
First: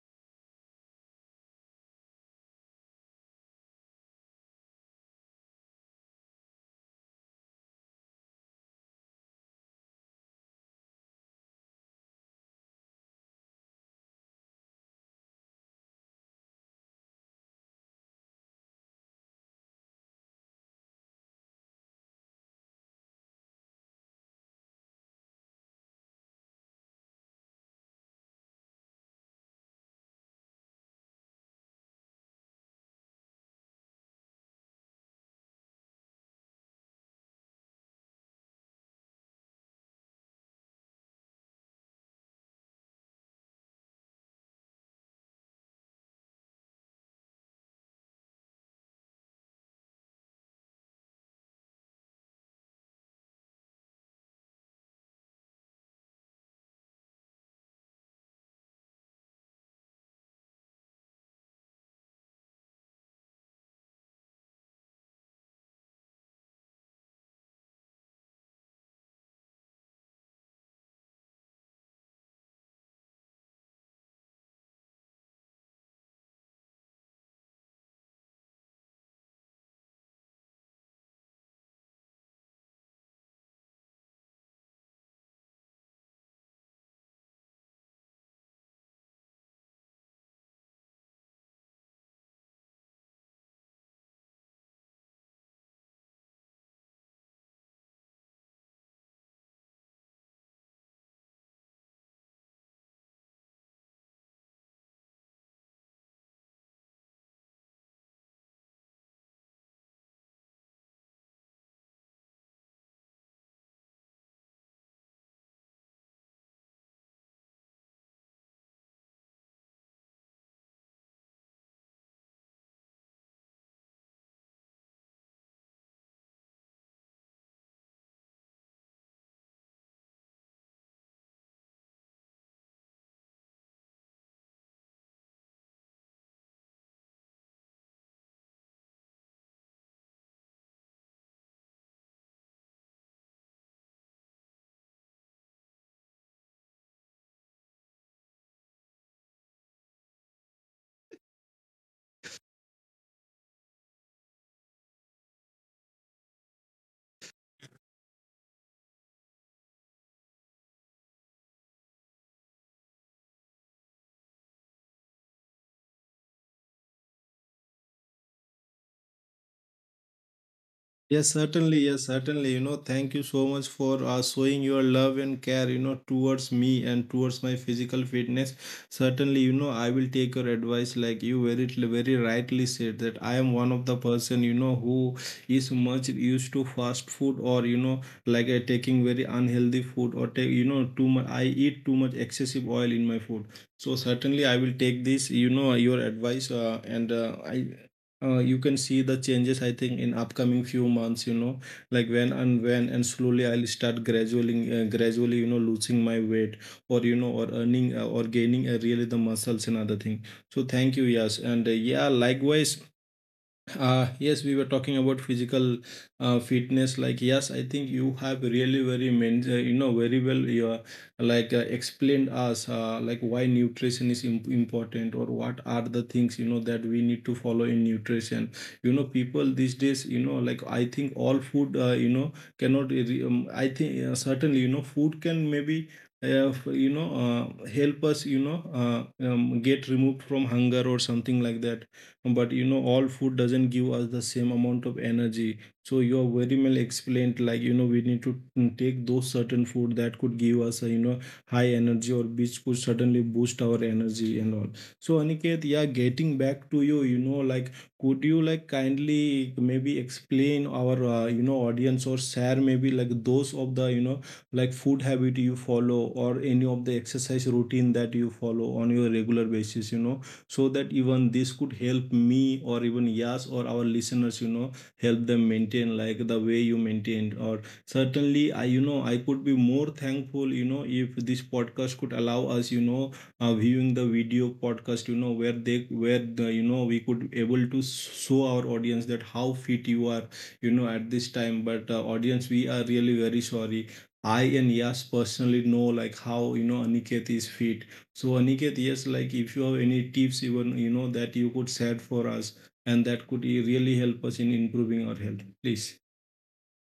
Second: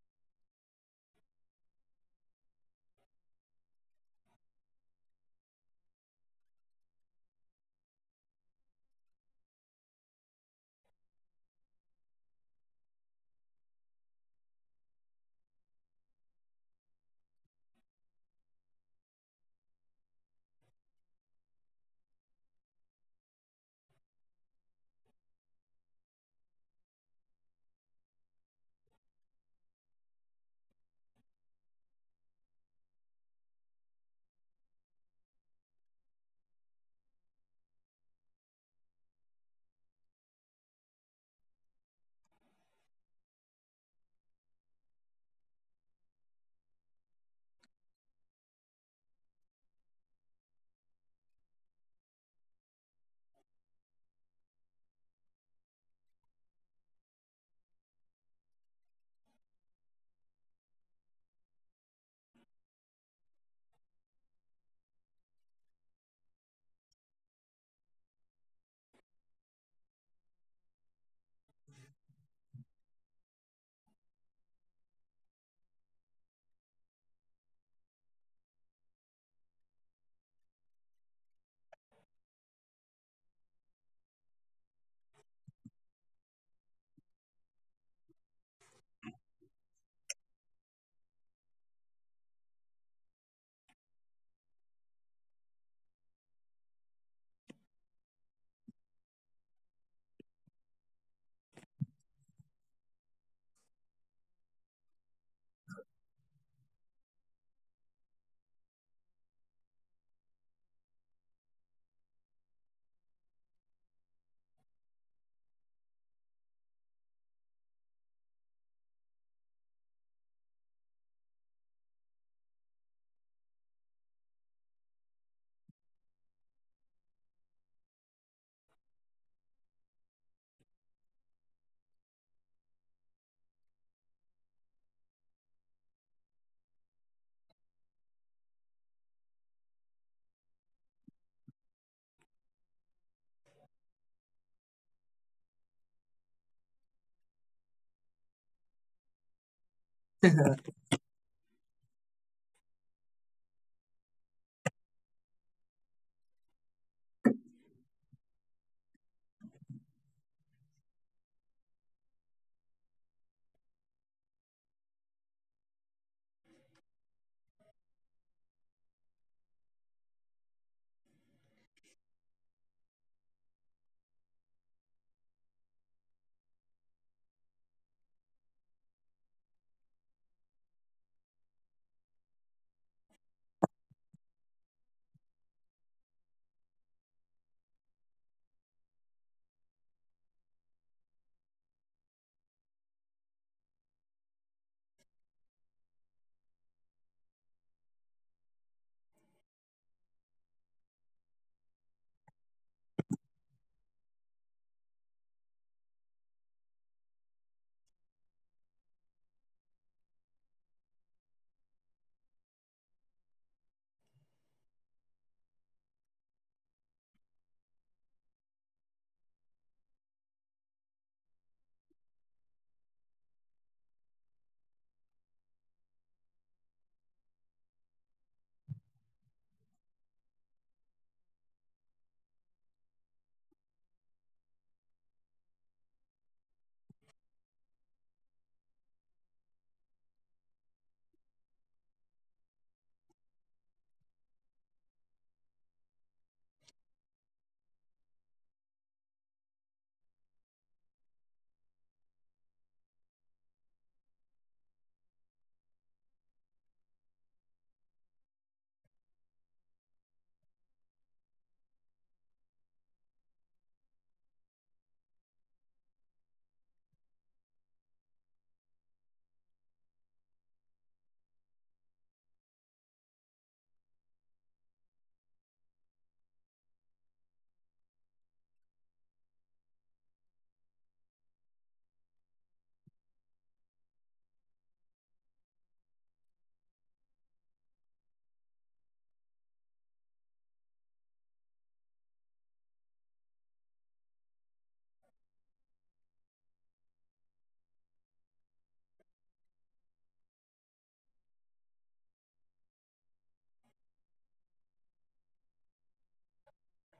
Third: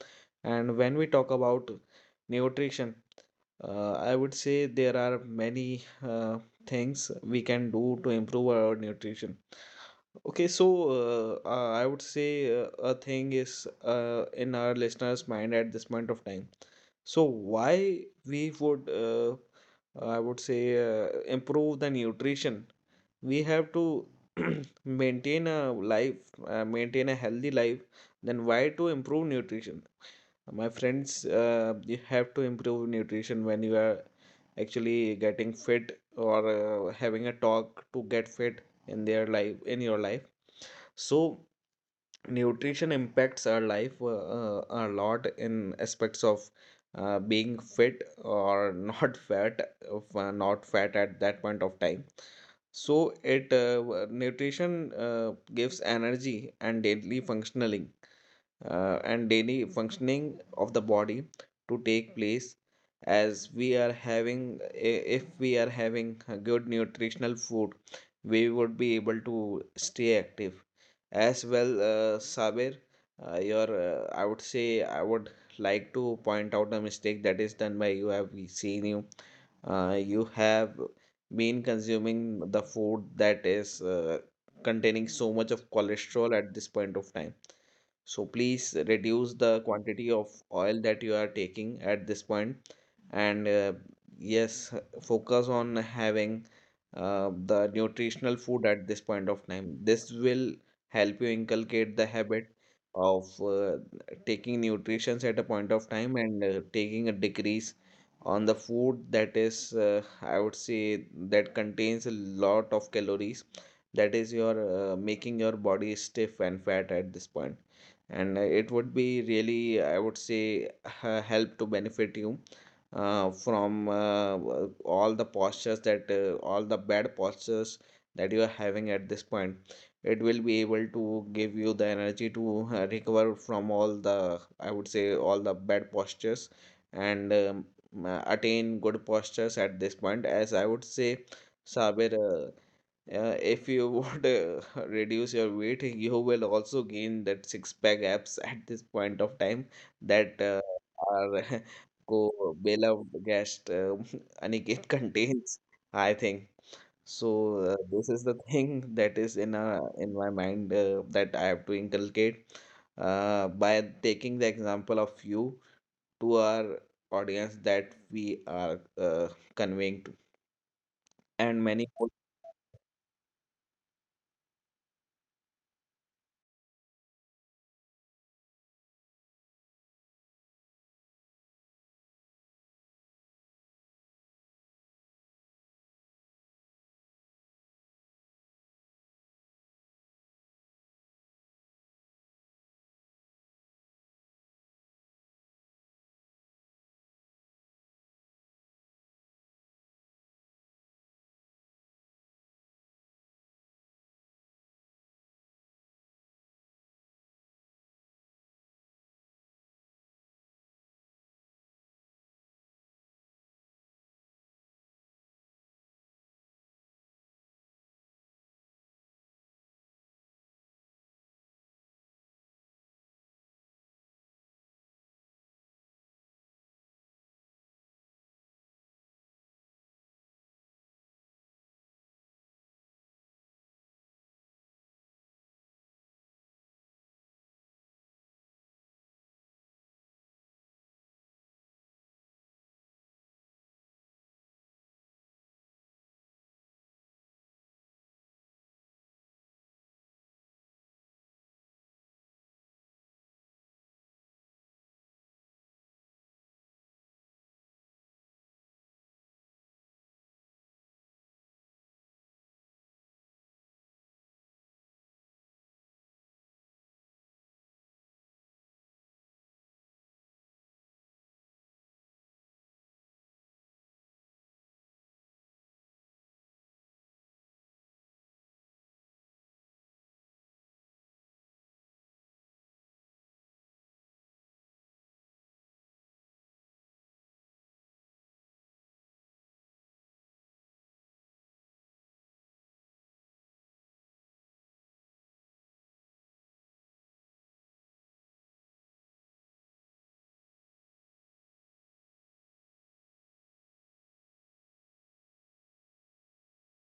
Speaker 2: And when we talk about nutrition, uh, I would say there are many uh, things we can do to improve our nutrition. Okay, so uh, uh, I would say, uh, a thing is uh, in our listeners' mind at this point of time. So why we would, uh, I would say, uh, improve the nutrition. We have to maintain a life, uh, maintain a healthy life. Then why to improve nutrition? My friends, uh, you have to improve nutrition when you are actually getting fit, or uh, having a talk to get fit in their life, in your life. So nutrition impacts our life uh, uh, a lot in aspects of uh, being fit or not fat, of uh, not fat at that point of time. So it uh, w- nutrition uh, gives energy and daily functioning, uh, and daily functioning of the body to take place. As we are having, if we are having a good nutritional food, we would be able to stay active as well. uh, Sabir, uh, your uh, I would say, I would like to point out a mistake that is done by you. Have We seen you, uh, you have been consuming the food that is uh, containing so much of cholesterol at this point of time. So please reduce the quantity of oil that you are taking at this point. And uh, yes, focus on having uh, the nutritional food at this point of time. This will help you inculcate the habit of uh, taking nutritions at a point of time, and uh, taking a decrease on the food that is, uh, I would say, that contains a lot of calories. That is your uh, making your body stiff and fat at this point, and uh, it would be really, I would say, uh, help to benefit you uh, from uh, w- all the postures that, uh, all the bad postures that you are having at this point. It will be able to give you the energy to uh, recover from all the, I would say, all the bad postures, and um, uh, attain good postures at this point. As I would say, Sabir, uh, uh, if you want to reduce your weight, you will also gain that six pack abs at this point of time, that uh, are co beloved guest um, Aniket contains, I think. So uh, this is the thing that is in uh, in my mind uh, that I have to inculcate uh, by taking the example of you to our audience that we are uh, conveying to,
Speaker 1: Yes,
Speaker 2: and many
Speaker 1: certainly.
Speaker 2: more.
Speaker 1: Yes, certainly. You know, thank you so much for uh, showing your love and care, you know, towards me and towards my physical fitness. Certainly, you know, I will take your advice. Like you very, very rightly said that I am one of the person, you know, who is much used to fast food or, you know, like uh, taking very unhealthy food or take, you know, too much, I eat too much excessive oil in my food. So certainly I will take this, you know, your advice, uh, and uh, I uh, you can see the changes, I think, in upcoming few months, you know, like when and when and slowly I'll start gradually, uh, gradually, you know, losing my weight, or you know, or earning uh, or gaining uh, really the muscles and other thing. So thank you. Yes, and uh, yeah, likewise. Uh, yes, we were talking about physical uh, fitness. Like, yes, I think you have really very men, uh, you know, very well. You are, like uh, explained us uh, like why nutrition is im- important, or what are the things, you know, that we need to follow in nutrition. You know, people these days, you know, like I think all food, uh, you know, cannot. re- Um, I think uh, certainly, you know, food can maybe. Uh, f- you know, uh, help us, you know, uh, um, get removed from hunger or something like that, but you know all food doesn't give us the same amount of energy. So you are very well explained, like you know we need to mm, take those certain food that could give us a, you know, high energy, or which could certainly boost our energy and all. So, Aniket, yeah, getting back to you, you know, like could you like kindly maybe explain our, uh, you know, audience, or share maybe like those of the, you know, like food habit you follow, or any of the exercise routine that you follow on your regular basis, you know, so that even this could help me or even Yas or our listeners, you know, help them maintain like the way you maintained. Or certainly, I, you know, I could be more thankful, you know, if this podcast could allow us, you know, uh, viewing the video podcast, you know, where they, where the, you know, we could able to show our audience that how fit you are, you know, at this time. But uh, audience, we are really very sorry. I and Yas personally know like how you know Aniket is fit. So Aniket, yes, like if you have any tips, even you know, that you could share for us, and that could eh, really help us in improving our health, please.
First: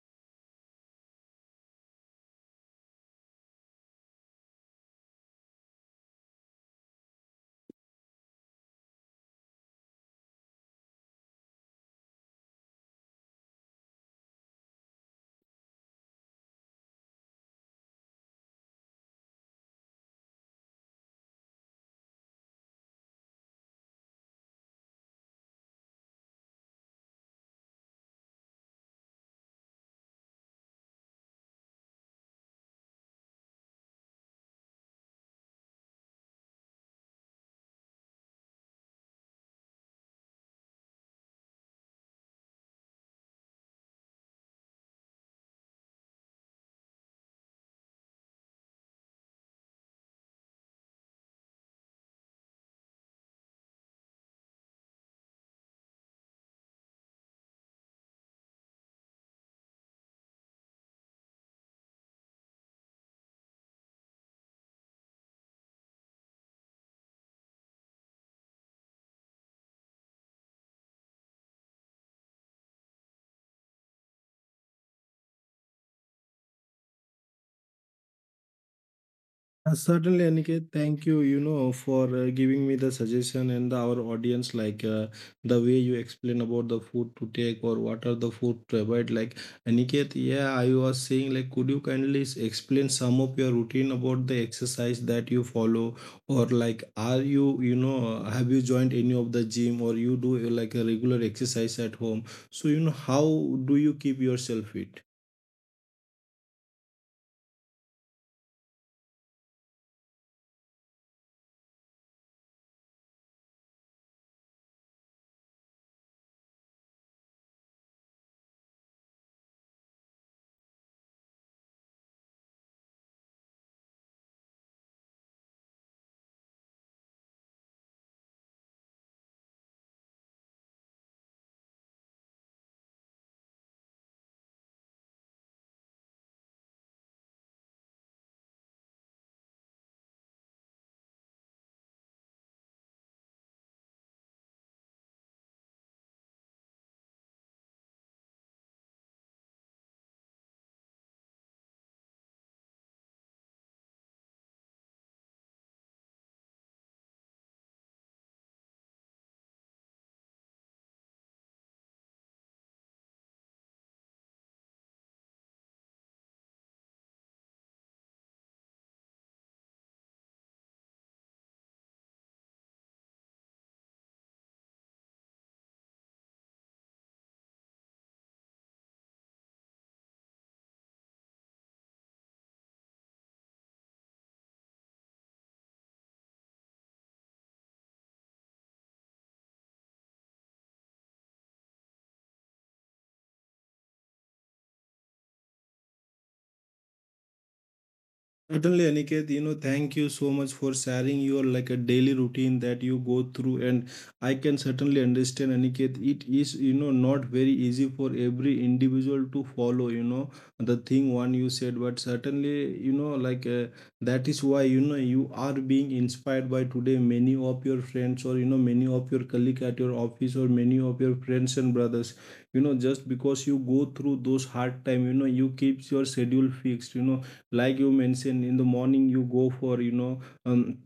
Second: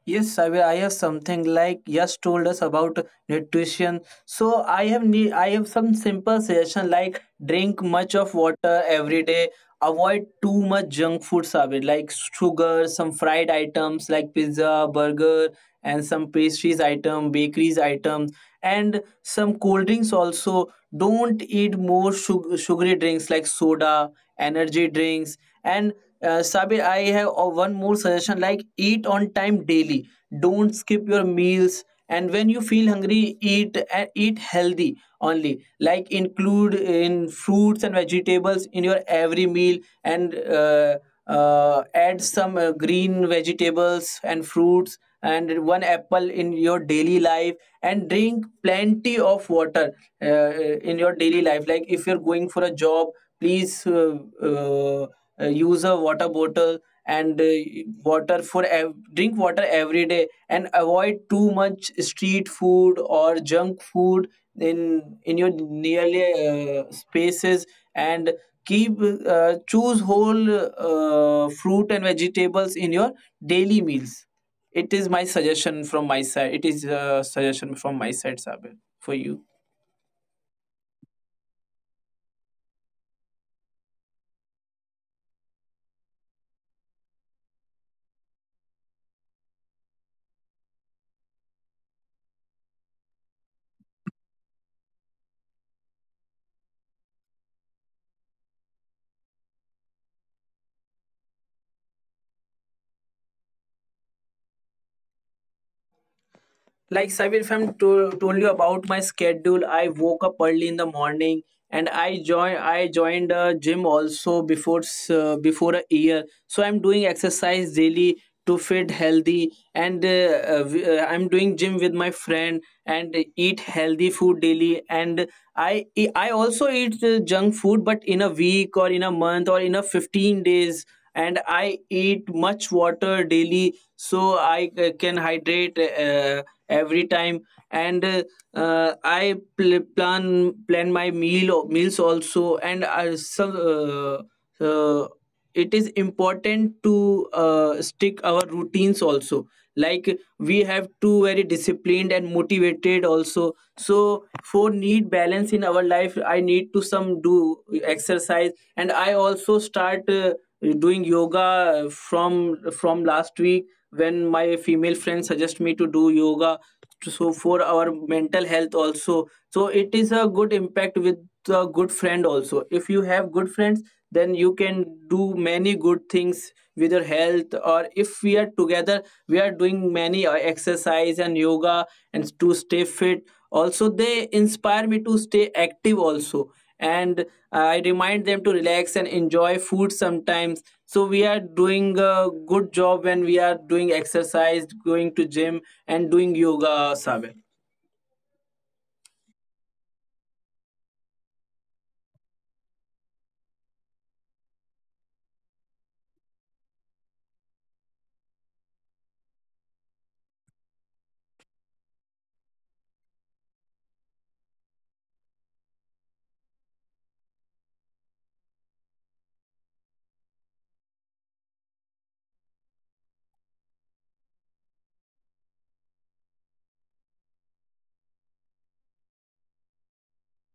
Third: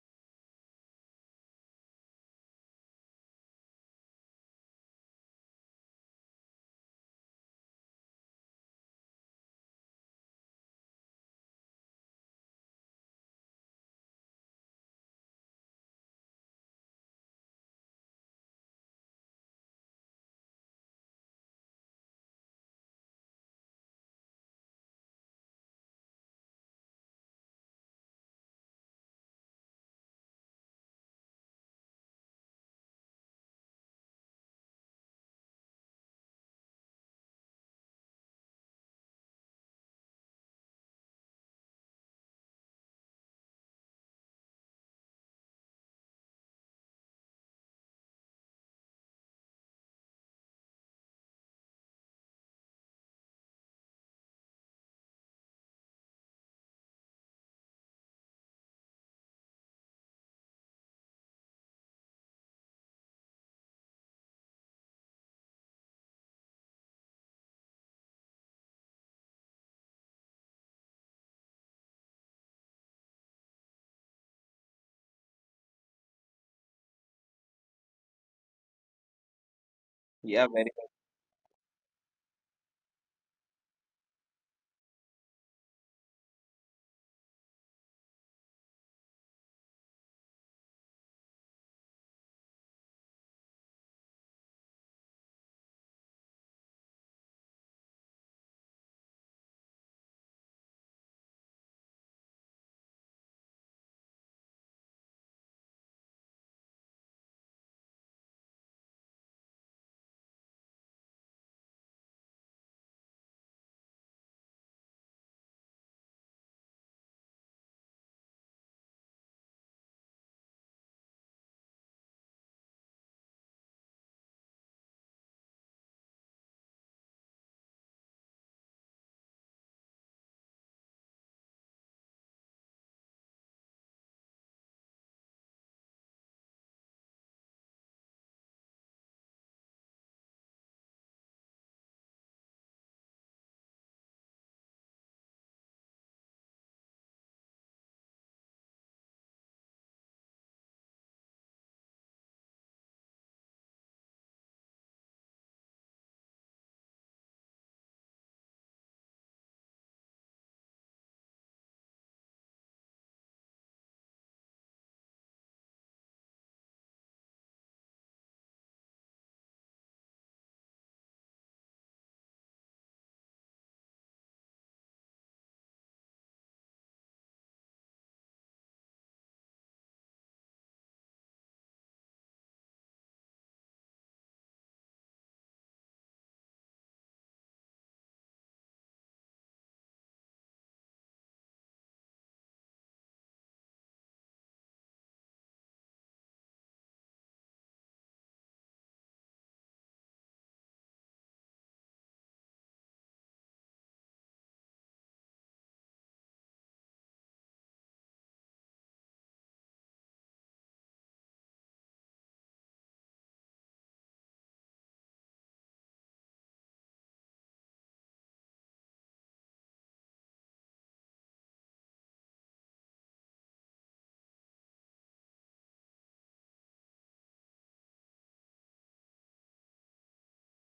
Speaker 3: Yes, I will. I have something like just told us about nutrition. So I have need. I have some simple suggestion like drink much of water every day. Avoid too much junk food, Abhi, like sugar, some fried items like pizza, burger, and some pastries item, bakeries items, and some cold drinks also. Don't eat more sug- sugary drinks like soda, energy drinks. And uh, Sabir, I have uh, one more suggestion, like eat on time daily. Don't skip your meals. And when you feel hungry, eat uh, eat healthy only. Like, include in fruits and vegetables in your every meal, and uh, uh, add some uh, green vegetables and fruits, and one apple in your daily life. And drink plenty of water uh, in your daily life. Like, if you're going for a job, please, uh, uh, uh, use a water bottle, and uh, water for ev- drink water every day, and avoid too much street food or junk food in in your nearly uh, spaces, and keep uh, choose whole uh, fruit and vegetables in your daily meals. It is my suggestion from my side, it is a suggestion from my side, Sabir, for you.
Speaker 1: Uh, certainly,
Speaker 2: Yeah,
Speaker 1: Aniket,
Speaker 2: very.
Speaker 1: thank you, you know, for uh, giving me the suggestion and the, our audience, like uh, the way you explain about the food to take or what are the food to avoid. Like, Aniket, yeah, I was saying, like, could you kindly s- explain some of your routine about the exercise that you follow? Or, like, are you, you know, have you joined any of the gym, or you do uh, like a regular exercise at home? So, you know, how do you keep yourself fit?
Speaker 3: Like, Sabir, if I'm to- told you about my schedule, I woke up early in the morning, and I join I joined a gym also, before s- uh, before a year. So I'm doing exercise daily to fit healthy. And uh, uh, w- uh, I'm doing gym with my friend and eat healthy food daily. And I e- I also eat uh, junk food, but in a week or in a month or in a fifteen days. And I eat much water daily, so I uh, can hydrate uh, every time. And uh, uh, I pl- plan plan my meal meals also. And I, so, uh, uh, it is important to uh, stick our routines also. Like, we have to very disciplined and motivated also. So for need balance in our life, I need to some do exercise. And I also start uh, doing yoga from from last week, when my female friend suggest me to do yoga, so for our mental health also. So it is a good impact with a good friend also. If you have good friends, then you can do many good things with your health. Or if we are together, we are doing many uh, exercise and yoga, and to stay fit also. They inspire me to stay active also. And I remind them to relax and enjoy food sometimes. So we are doing a good job when we are doing exercise, going to gym, and doing yoga, Saber.
Speaker 1: Certainly, Aniket, you know, thank you so much for sharing your like a daily routine that you go through. And I can certainly understand, Aniket, it is, you know, not very easy for every individual to follow, you know, the thing one you said. But certainly, you know, like uh, that is why, you know, you are being inspired by today many of your friends, or, you know, many of your colleague at your office, or many of your friends and brothers. You know, just because you go through those hard time, you know, you keeps your schedule fixed, you know, like you mentioned, in the morning you go for, you know um,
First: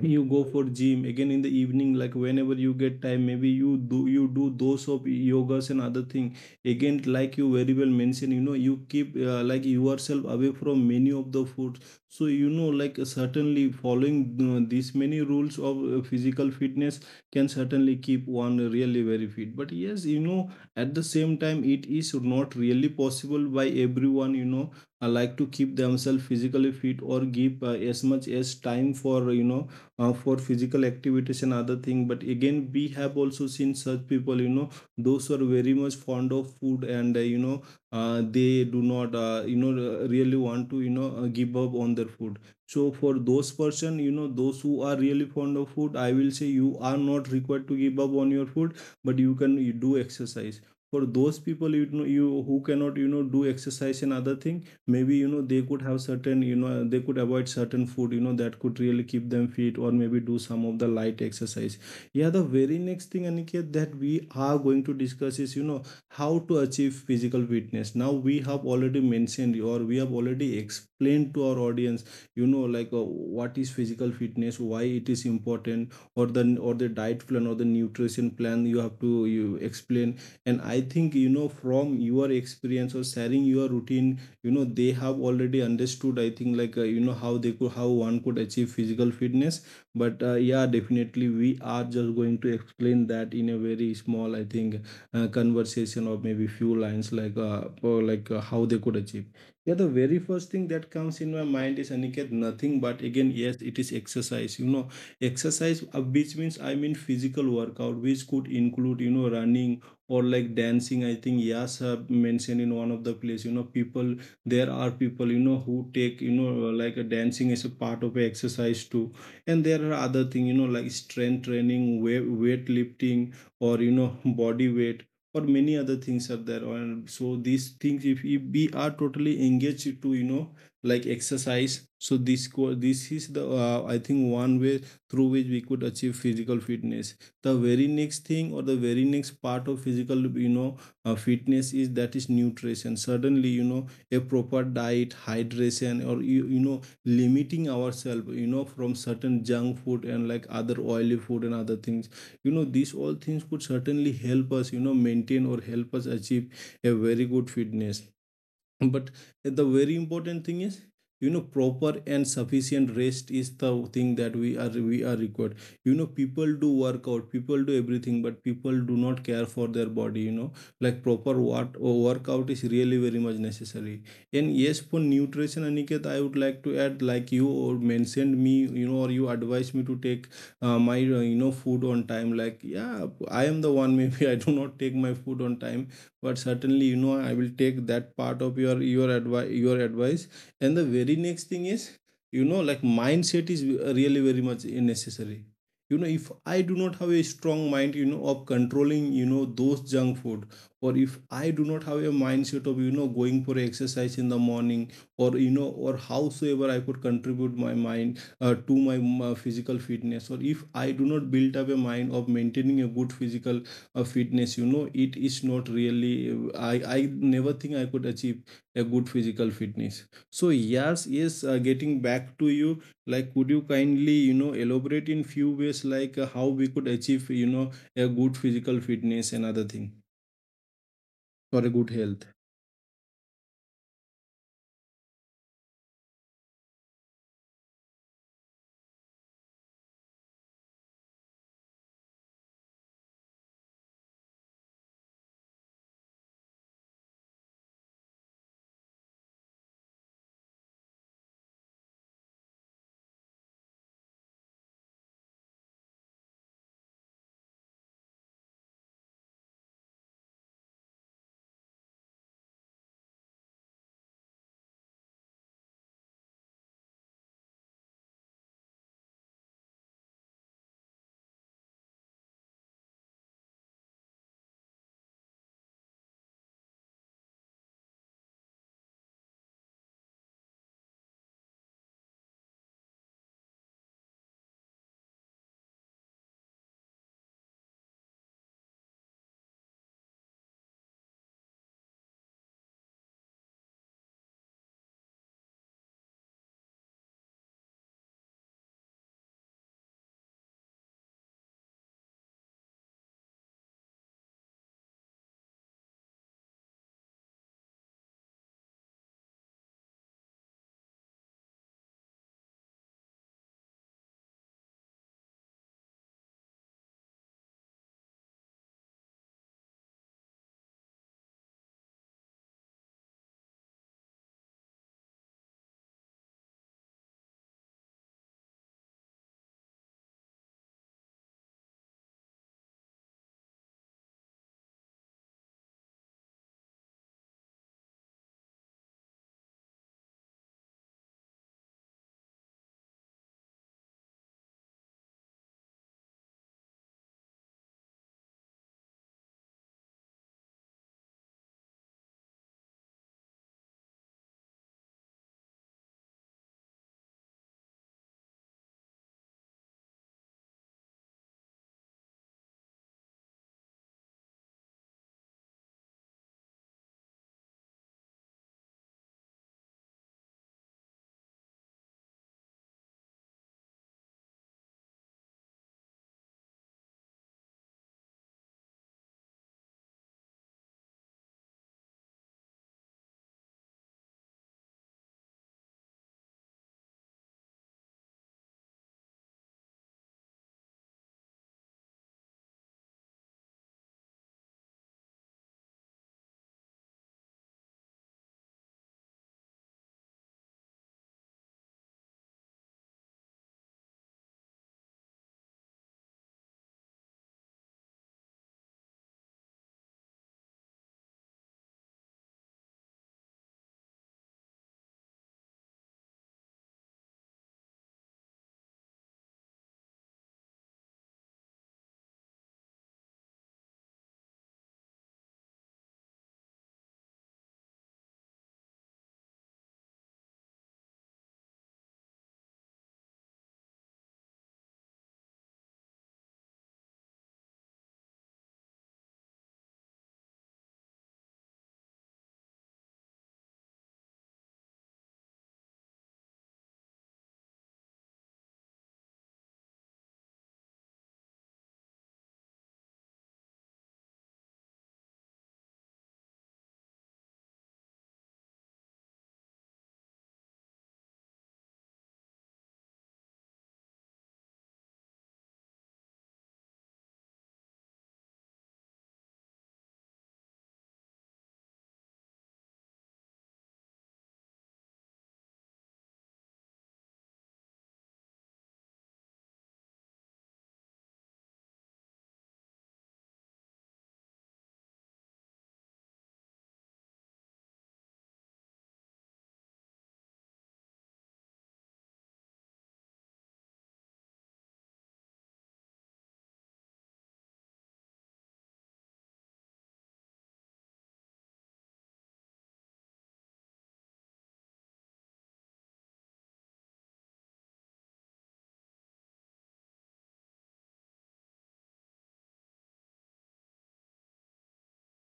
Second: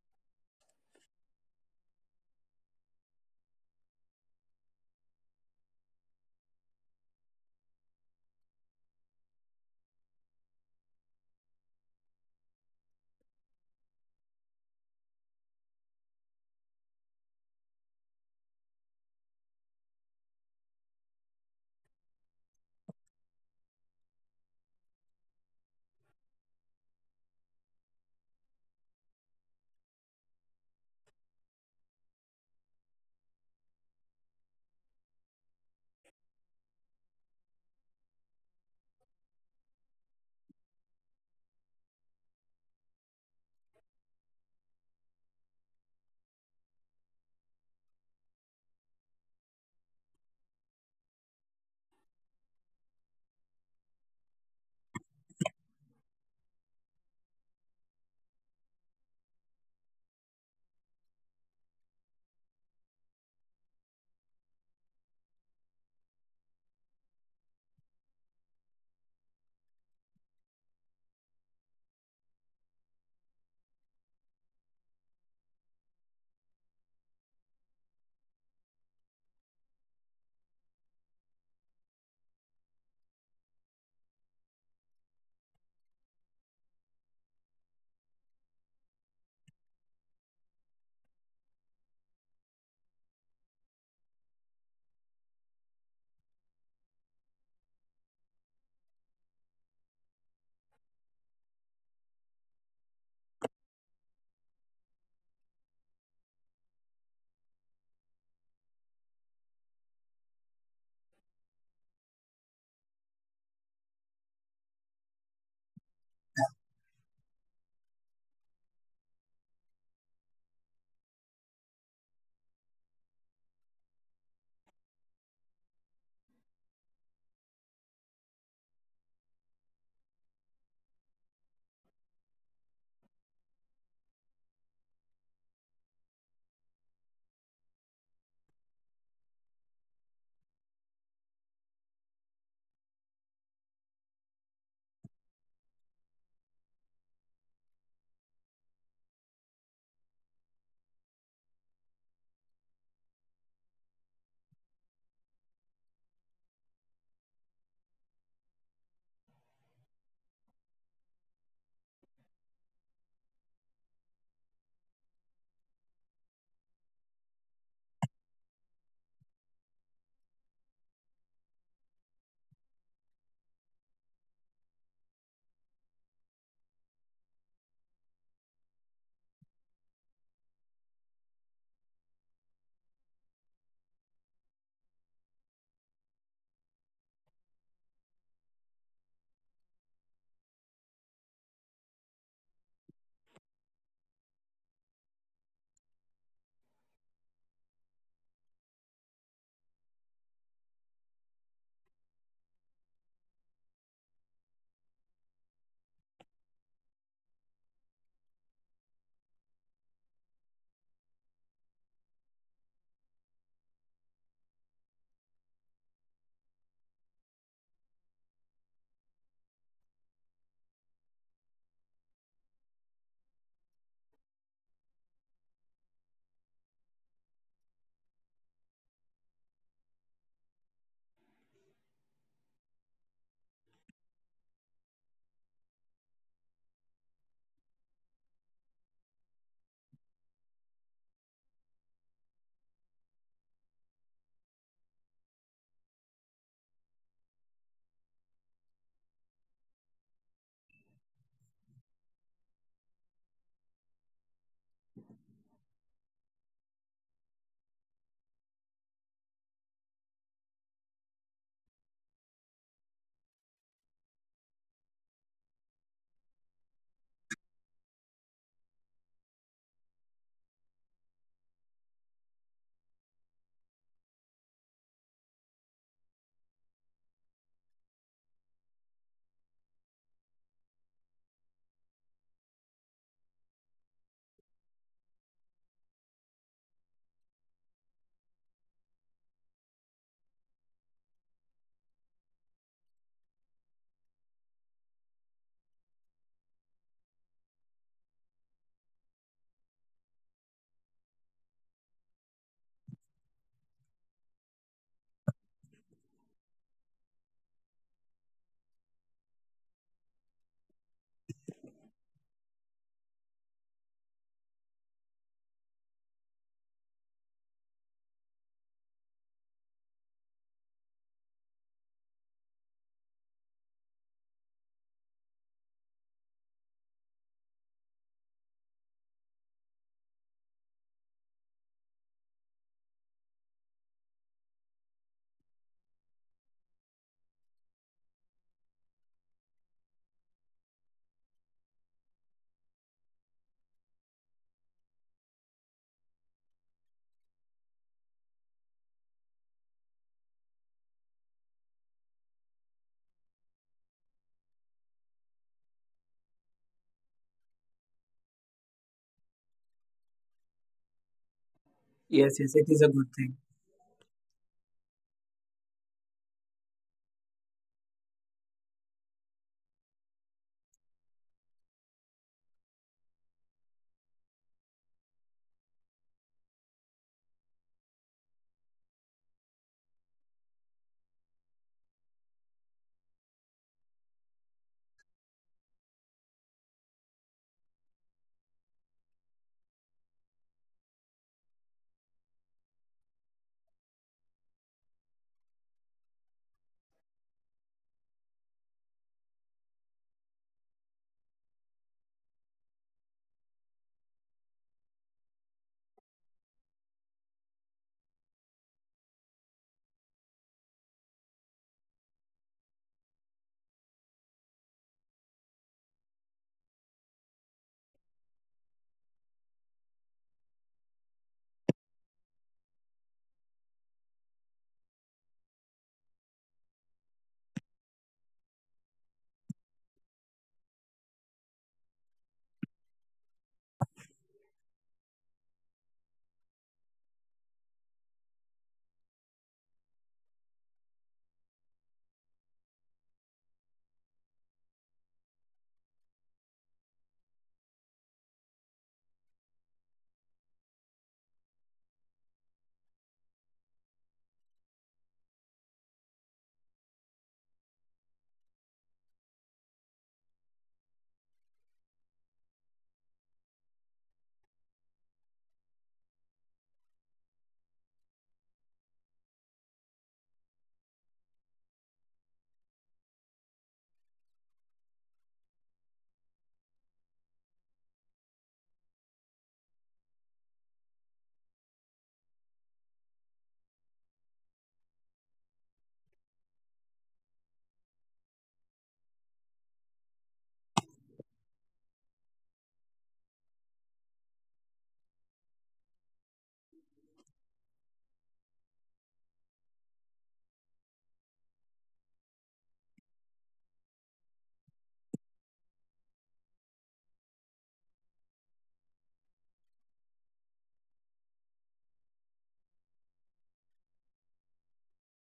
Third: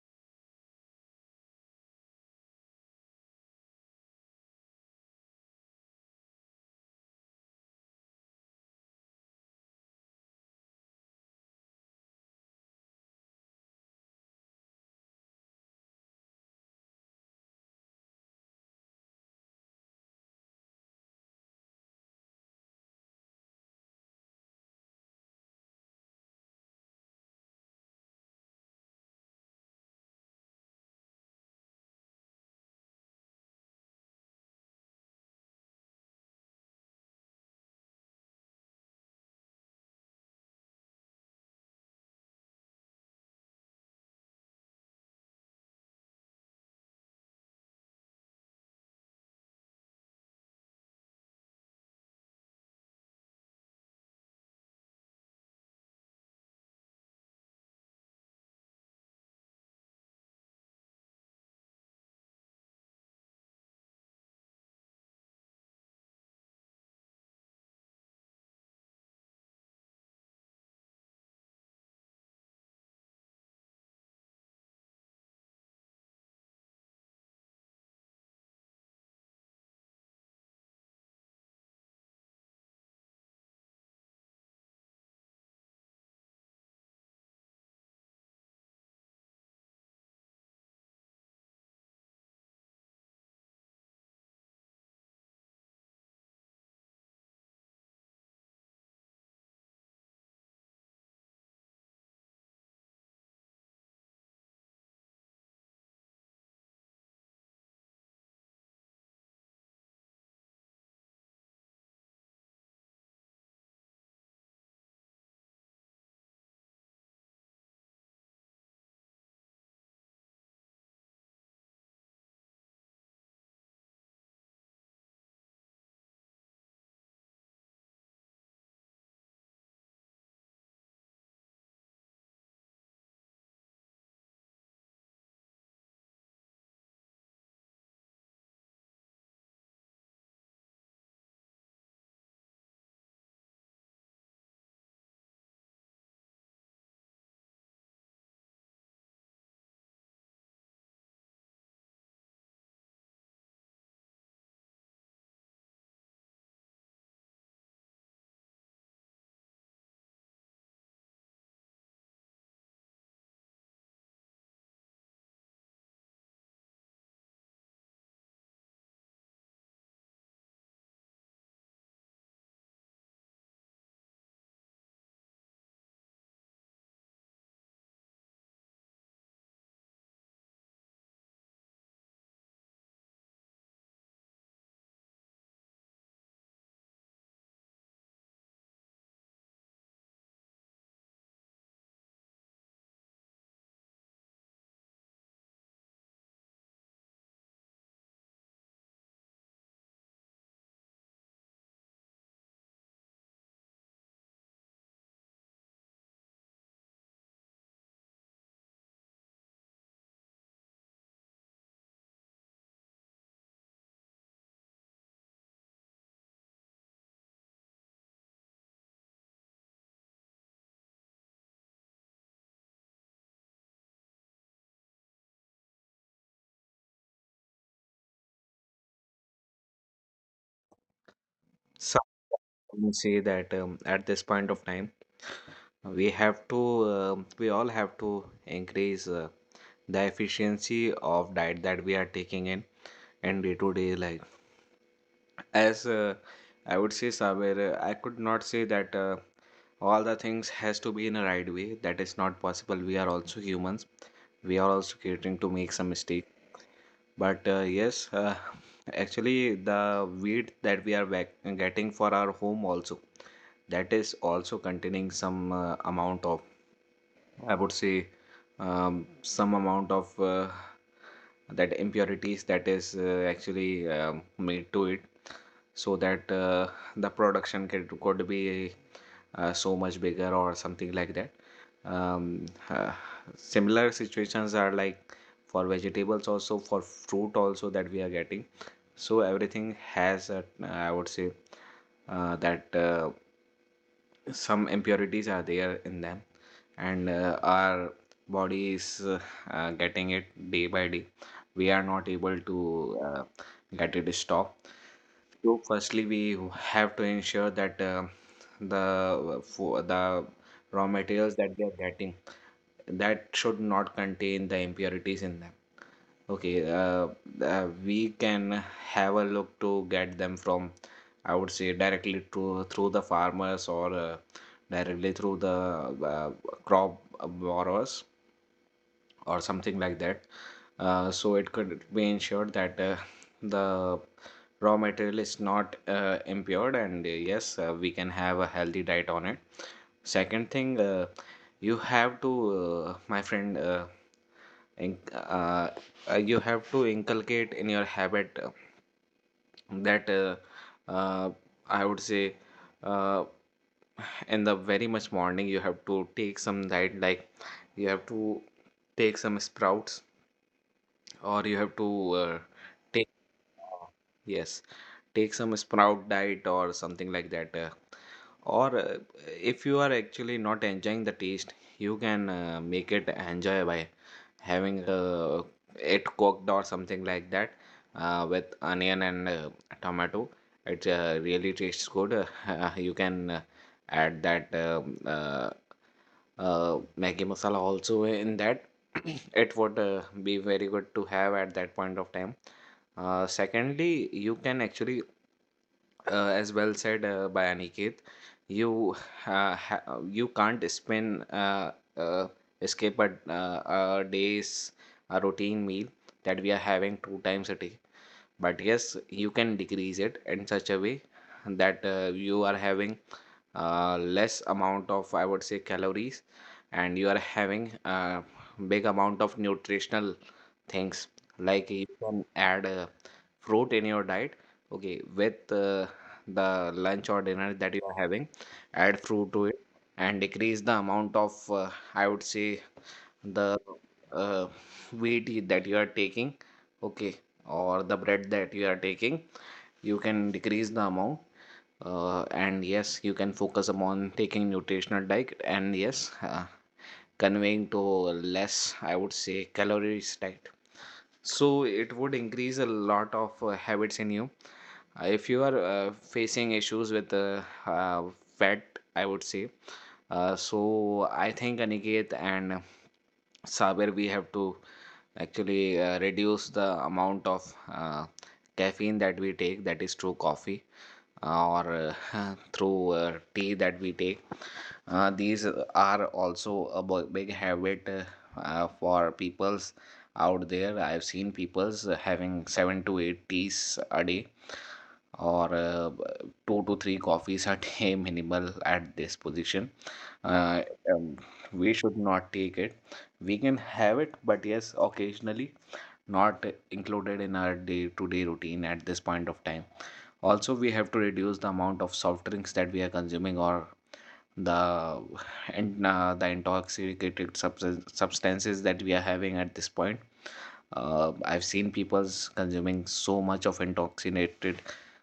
Speaker 1: you go for gym again in the evening. Like whenever you get time, maybe you do you do those of yogas and other thing. Again, like you very well mentioned, you know, you keep uh, like yourself away from many of the foods. So you know, like uh, certainly following uh, these many rules of uh, physical fitness can certainly keep one really very fit. But yes, you know, at the same time it is not really possible by everyone, you know, uh, like to keep themselves physically fit or give uh, as much as time for, you know, uh, for physical activities and other thing. But again, we have also seen such people, you know, those who are very much fond of food and, uh, you know, uh, they do not, uh, you know, uh, really want to, you know, uh, give up on their food. So for those person, you know, those who are really fond of food, I will say you are not required to give up on your food, but you can you do exercise. For those people, you know, you who cannot, you know, do exercise and other thing, maybe you know, they could have certain, you know, they could avoid certain food, you know, that could really keep them fit, or maybe do some of the light exercise. Yeah, the very next thing, Aniket, that we are going to discuss is, you know, how to achieve physical fitness. Now we have already mentioned, or we have already explained to our audience, you know, like uh, what is physical fitness, why it is important, or the or the diet plan or the nutrition plan you have to you explain. And I think, you know, from your experience or sharing your routine, you know, they have already understood, I think, like uh, you know, how they could, how one could achieve physical fitness. But uh, yeah, definitely we are just going to explain that in a very small, I think, uh, conversation or maybe few lines, like uh, or like uh, how they could achieve. Yeah, the very first thing that comes in my mind is, Aniket, nothing but again yes, it is exercise, you know, exercise, uh, which means I mean physical workout, which could include, you know, running or like dancing. I think, yes, have mentioned in one of the place, you know, people, there are people, you know, who take, you know, like a dancing as a part of a exercise too. And there are other thing, you know, like strength training, weight weight lifting, or you know, body weight, or many other things are there. And so these things if, if we are totally engaged to, you know, like exercise, so this co- this is the uh, I think one way through which we could achieve physical fitness. The very next thing, or the very next part of physical, you know, uh, fitness is, that is nutrition. Suddenly, you know, a proper diet, hydration, or you, you know, limiting ourselves, you know, from certain junk food and like other oily food and other things. You know, these all things could certainly help us, you know, maintain or help us achieve a very good fitness. But the very important thing is, you know, proper and sufficient rest is the thing that we are we are required. You know, people do workout, people do everything, but people do not care for their body, you know, like proper what workout is really very much necessary. And yes, for nutrition, Aniket, I would like to add, like you mentioned me, you know, or you advised me to take uh, my uh, you know, food on time. Like, yeah, I am the one maybe I do not take my food on time, but certainly, you know, I will take that part of your your advice your advice And the very next thing is, you know, like mindset is really very much necessary. You know, if I do not have a strong mind, you know, of controlling, you know, those junk food, or if I do not have a mindset of, you know, going for exercise in the morning, or, you know, or howsoever I could contribute my mind uh, to my, my physical fitness, or if I do not build up a mind of maintaining a good physical a fitness, you know, it is not really, i i never think I could achieve a good physical fitness. So yes, yes, uh, getting back to you, like, could you kindly, you know, elaborate in few ways, like uh, how we could achieve, you know, a good physical fitness and other thing for a good health.
Speaker 2: Some would say that, um, at this point of time, we have to, um we all have to increase uh, the efficiency of diet that we are taking in in day to day life. As uh, I would say, Saber, uh, I could not say that uh, all the things has to be in a right way. That is not possible. We are also humans. We are also catering to make some mistake. But uh, yes, uh, actually, the wheat that we are back getting for our home also, that is also containing some uh, amount of I would say um, some amount of uh, that impurities that is uh, actually um, made to it so that uh, the production could, could be uh, so much bigger or something like that. Um, uh, Similar situations are like for vegetables also, for fruit also, that we are getting. So everything has a, I would say uh, that uh, some impurities are there in them, and uh, our body is uh, uh, getting it day by day. We are not able to uh, get it stopped. So firstly, we have to ensure that uh, the for the raw materials that we are getting, that should not contain the impurities in them. Okay, uh, uh, we can have a look to get them from, I would say, directly to through the farmers, or uh, directly through the uh, crop borrowers or something like that. Uh, so it could be ensured that uh, the raw material is not uh, impaired, and uh, yes, uh, we can have a healthy diet on it. Second thing, uh, you have to, uh, my friend, uh, inc- uh, uh, you have to inculcate in your habit uh, that uh, uh, I would say uh, in the very much morning, you have to take some diet, like you have to take some sprouts, or you have to
Speaker 3: Yes, yes,
Speaker 2: uh,
Speaker 3: it is a good
Speaker 2: take
Speaker 3: thing.
Speaker 2: uh, yes, take some sprout diet or something like that, uh, or uh, if you are actually not enjoying the taste, you can uh, make it enjoy by having uh, it cooked or something like that, uh, with onion and uh, tomato. It uh, really tastes good. Uh, you can uh, add that um uh, uh, Maggi masala also in that. It would uh, be very good to have at that point of time. Uh, secondly, you can actually, uh, as well said uh, by Aniket, you uh, ha you can't spend uh, uh, escape a, uh, a day's a routine meal that we are having two times a day. But yes, you can decrease it in such a way that uh, you are having uh, less amount of, I would say, calories, and you are having a big amount of nutritional things. Like you can add uh, fruit in your diet, okay, with uh, the lunch or dinner that you are having. Add fruit to it and decrease the amount of, uh, I would say, the uh, wheat that you are taking, okay, or the bread that you are taking. You can decrease the amount, uh, and yes, you can focus upon taking nutritional diet, and yes uh, conveying to less, I would say, calories diet. So it would increase a lot of uh, habits in you. Uh, if you are uh, facing issues with uh, uh, fat, I would say, uh, so I think Aniket and Saber, we have to actually uh, reduce the amount of uh, caffeine that we take, that is through coffee, uh, or uh, through uh, tea that we take. Uh, these are also a b- big habit, uh, uh, for peoples out there. I've seen people's uh, having seven to eight teas a day, or uh, two to three coffees a day minimal at this position. Uh, um, we should not take it. We can have it, but yes, occasionally, not included in our day-to-day routine at this point of time. Also, we have to reduce the amount of soft drinks that we are consuming, or the and uh, the intoxicated substance, substances that we are having at this point. uh, I've seen people's consuming so much of intoxicated